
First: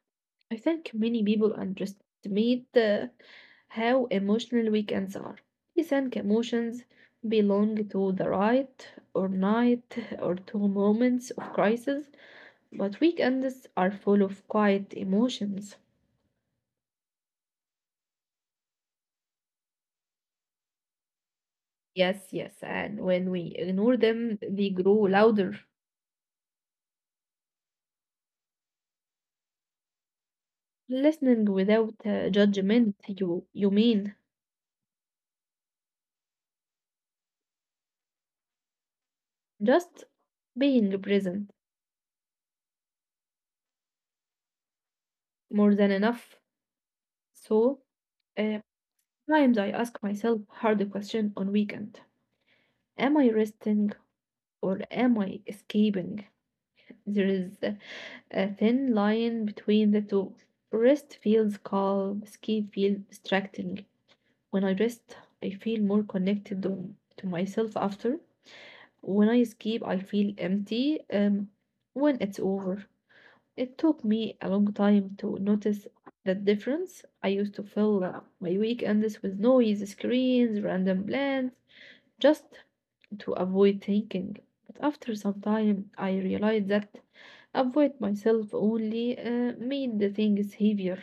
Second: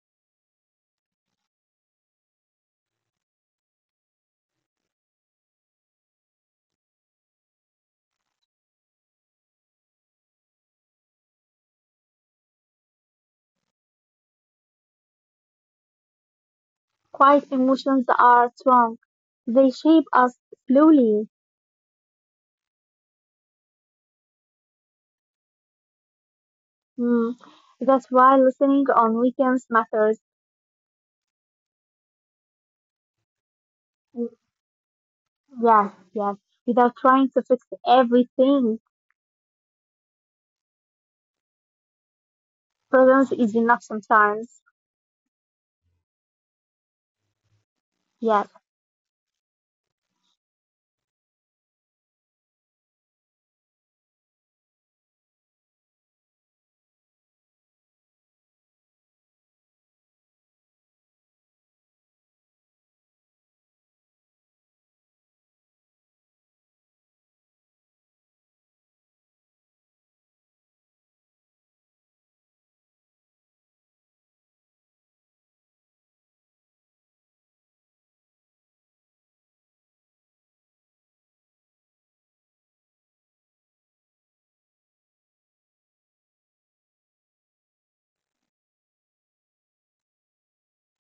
I think many people underestimate uh, how emotional weekends are. They think emotions belong to the right or night or to moments of crisis, but weekends are full of quiet emotions. Quiet emotions are strong. They shape us slowly. Yes, yes, and when we ignore them, they grow louder. Mm. That's why listening on weekends matters. Listening without uh, judgment, you you mean Mm, yes, yes. Without trying to fix everything, just being present presence is enough sometimes. more than enough. So. Yes. Uh. Sometimes I ask myself hard question on weekend. Am I resting or am I escaping? There is a a thin line between the two. Rest feels calm, escape feels distracting. When I rest, I feel more connected to to myself after. When I escape, I feel empty um, when it's over. It took me a long time to notice that difference. I used to fill uh, my weekends with noise, screens, random plans just to avoid thinking. But after some time, I realized that avoid myself only uh, made the things heavier.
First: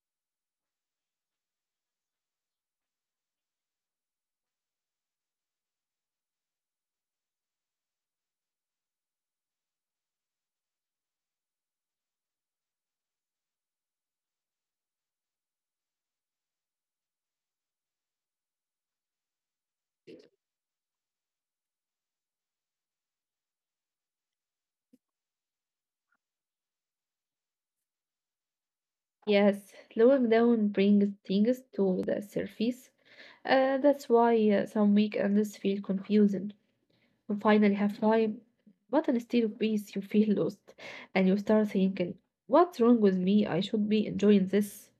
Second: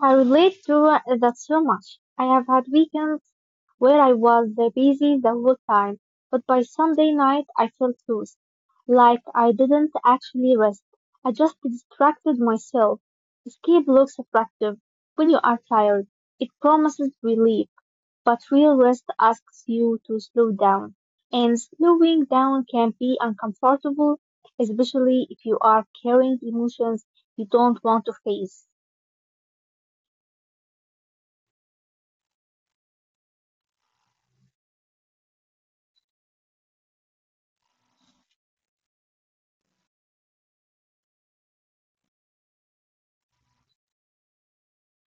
I relate to that so much. I have had weekends where I was uh, busy the whole time, but by Sunday night I felt loose, like I didn't actually rest. I just distracted myself. Escape looks attractive when you are tired. It promises relief, but real rest asks you to slow down. And slowing down can be uncomfortable, especially if you are carrying emotions you don't want to face. Yes, slowing down brings things to the surface. Uh, that's why uh, some weekends feel confusing. You finally have time, but instead of peace, you feel lost and you start thinking, what's wrong with me? I should be enjoying this.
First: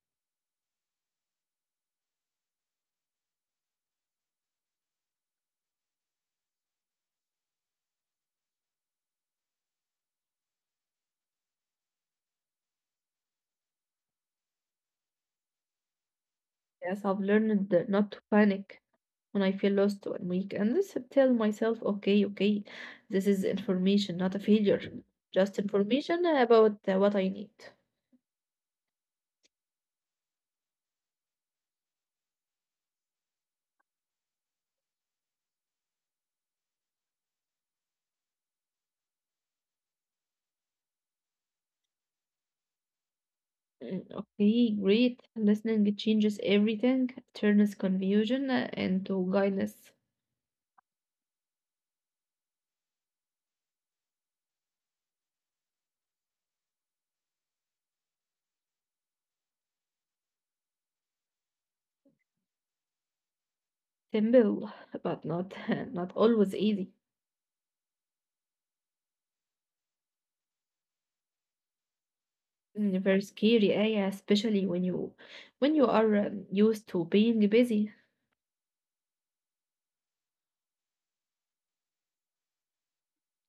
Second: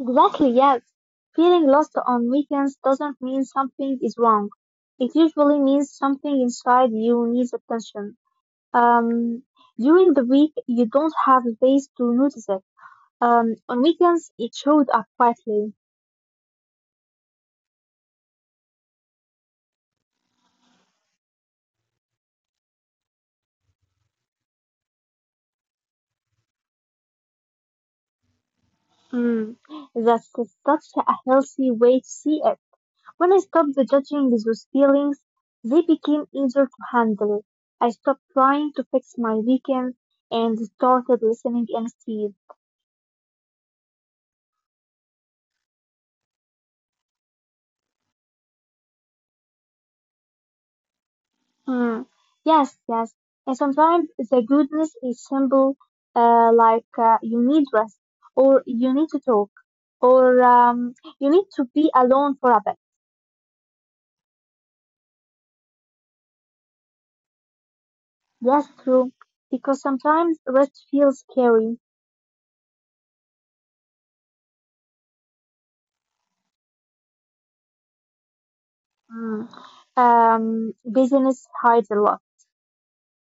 Exactly, yes. Feeling lost on weekends doesn't mean something is wrong. It usually means something inside you needs attention. Um, During the week, you don't have space to notice it. Um, on weekends, it showed up quietly. Yes, I've learned not to panic. When I feel lost on weekends, I tell myself, okay, okay, this is information, not a failure, just information about uh, what I need. Mm, that's such a healthy way to see it. When I stopped judging those feelings, they became easier to handle. I stopped trying to fix my weekend and started listening instead. Mm, okay, great. Listening changes everything, turns confusion uh, into guidance. Mm. Yes, yes. And sometimes the goodness is simple, uh, like uh, you need rest, or you need to talk, or um, you need to be alone for a bit. Simple, but not not always easy. Yes, true. Because sometimes rest feels scary. Mm, very scary, eh? Yeah, especially when you when you are um, used to being busy. Mm. Um, business hides a lot.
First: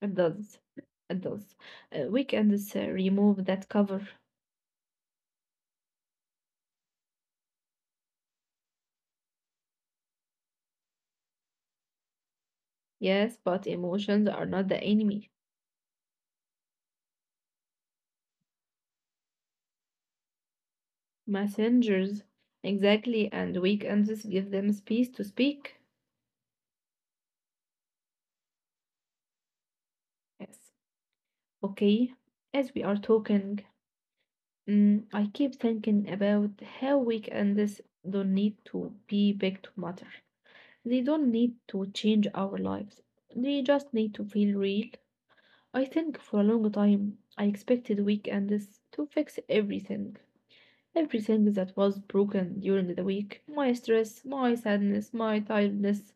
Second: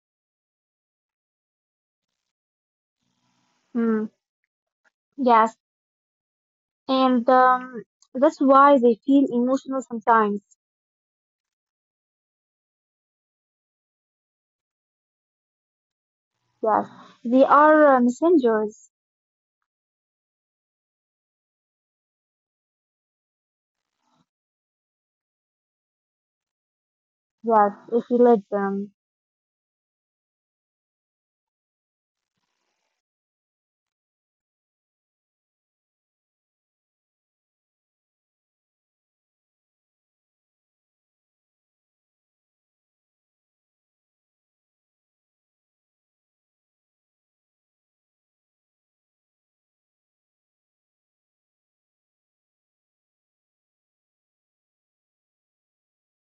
It does. It does. Uh, weekends uh, remove that cover. Mm. Yes, and um, that's why they feel emotional sometimes. Yes, but emotions are not the enemy. Yes, they are uh, messengers. Messengers. Exactly, and weekends give them space to speak. Yes, if you let them. Yes. Okay. As we are talking, mm, I keep thinking about how weekends don't need to be big to matter. They don't need to change our lives. They just need to feel real. I think for a long time I expected weekends to fix everything. Everything that was broken during the week. My stress, my sadness, my tiredness.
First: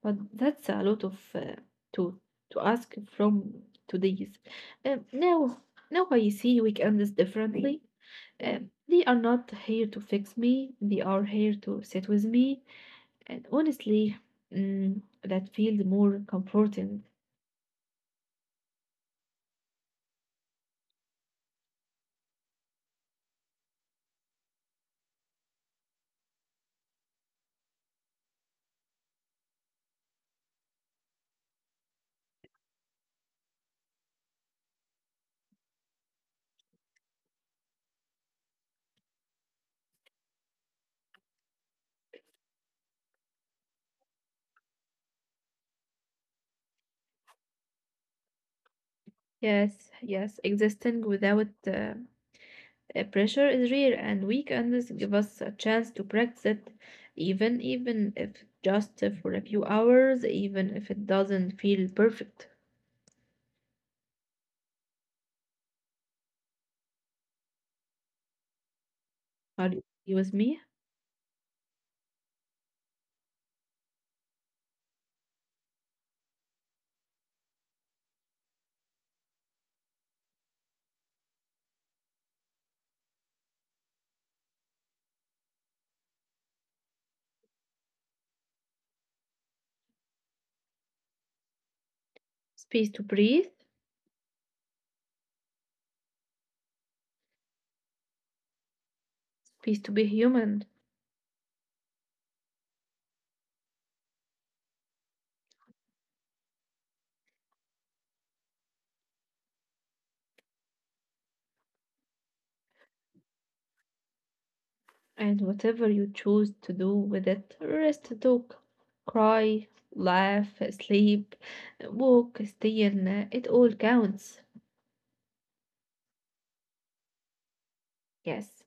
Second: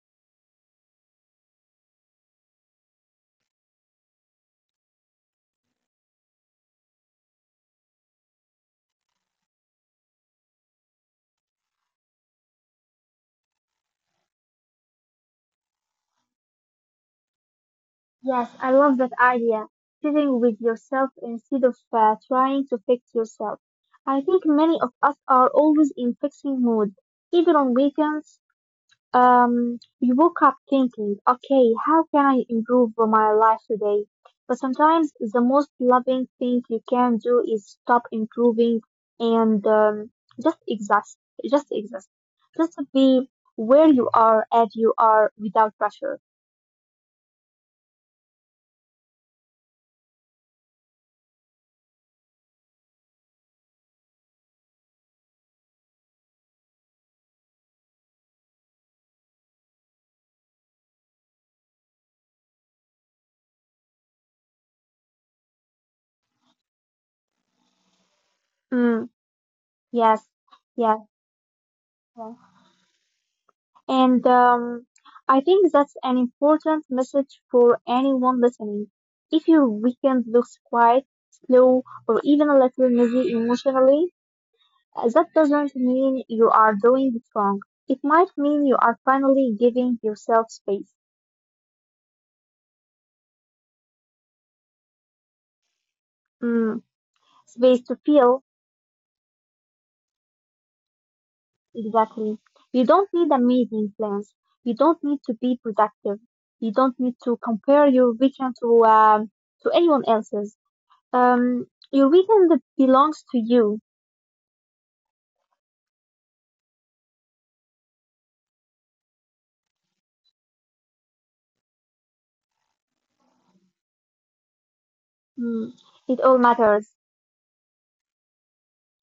But that's a lot of uh, to to ask from today's. Um, now Now I see weekends differently. Um, they are not here to fix me. They are here to sit with me and honestly, mm, that feels more comforting. Yes, I love that idea. Sitting with yourself instead of uh, trying to fix yourself. I think many of us are always in fixing mode. Even on weekends, um, we woke up thinking, okay, how can I improve my life today? But sometimes the most loving thing you can do is stop improving and um, just exist, just exist, just to be where you are as you are without pressure. Yes, yes, existing without uh, a pressure is rare, and weekends give us a chance to practice it, even even if just for a few hours, even if it doesn't feel perfect. Mm, yes, yes, Are you with me? yes. And um, I think that's an important message for anyone listening. If your weekend looks quiet, slow, or even a little messy emotionally, uh, that doesn't mean you are doing it wrong. It might mean you are finally giving yourself space. Space to breathe, Mm, space to feel, space to be human. exactly. You don't need amazing plans. You don't need to be productive. You don't need to compare your weekend to, um, to anyone else's. Um, your weekend belongs to you. And whatever you choose to do with it, rest, talk, cry, laugh, sleep, walk, stay in, uh, it all counts. Mm, it all matters. Yes,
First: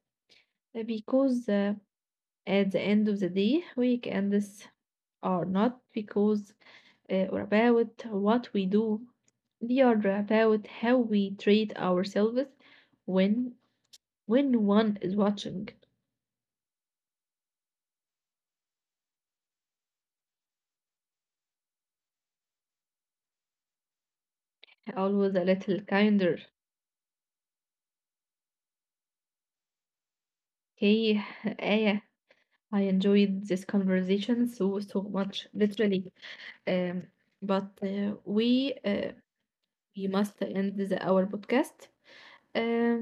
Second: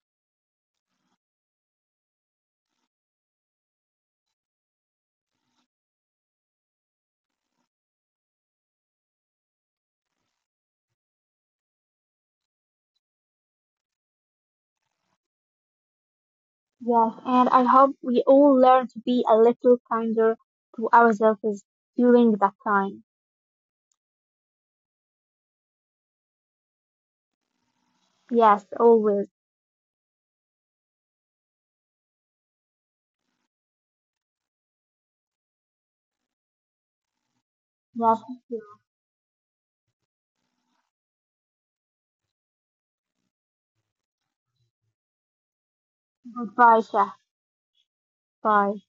uh, because uh, at the end of the day, weekends are not because uh, or about what we do. They are about how we treat ourselves when when one is watching. Yes, and I hope we all learn to be a little kinder to ourselves during that time. Always a little kinder. Yes, always. Okay, Aya. I enjoyed this conversation so so much, literally. Um, but uh, Yes, we thank uh, you. we must end the, our podcast. Um, Goodbye, Shah. Bye.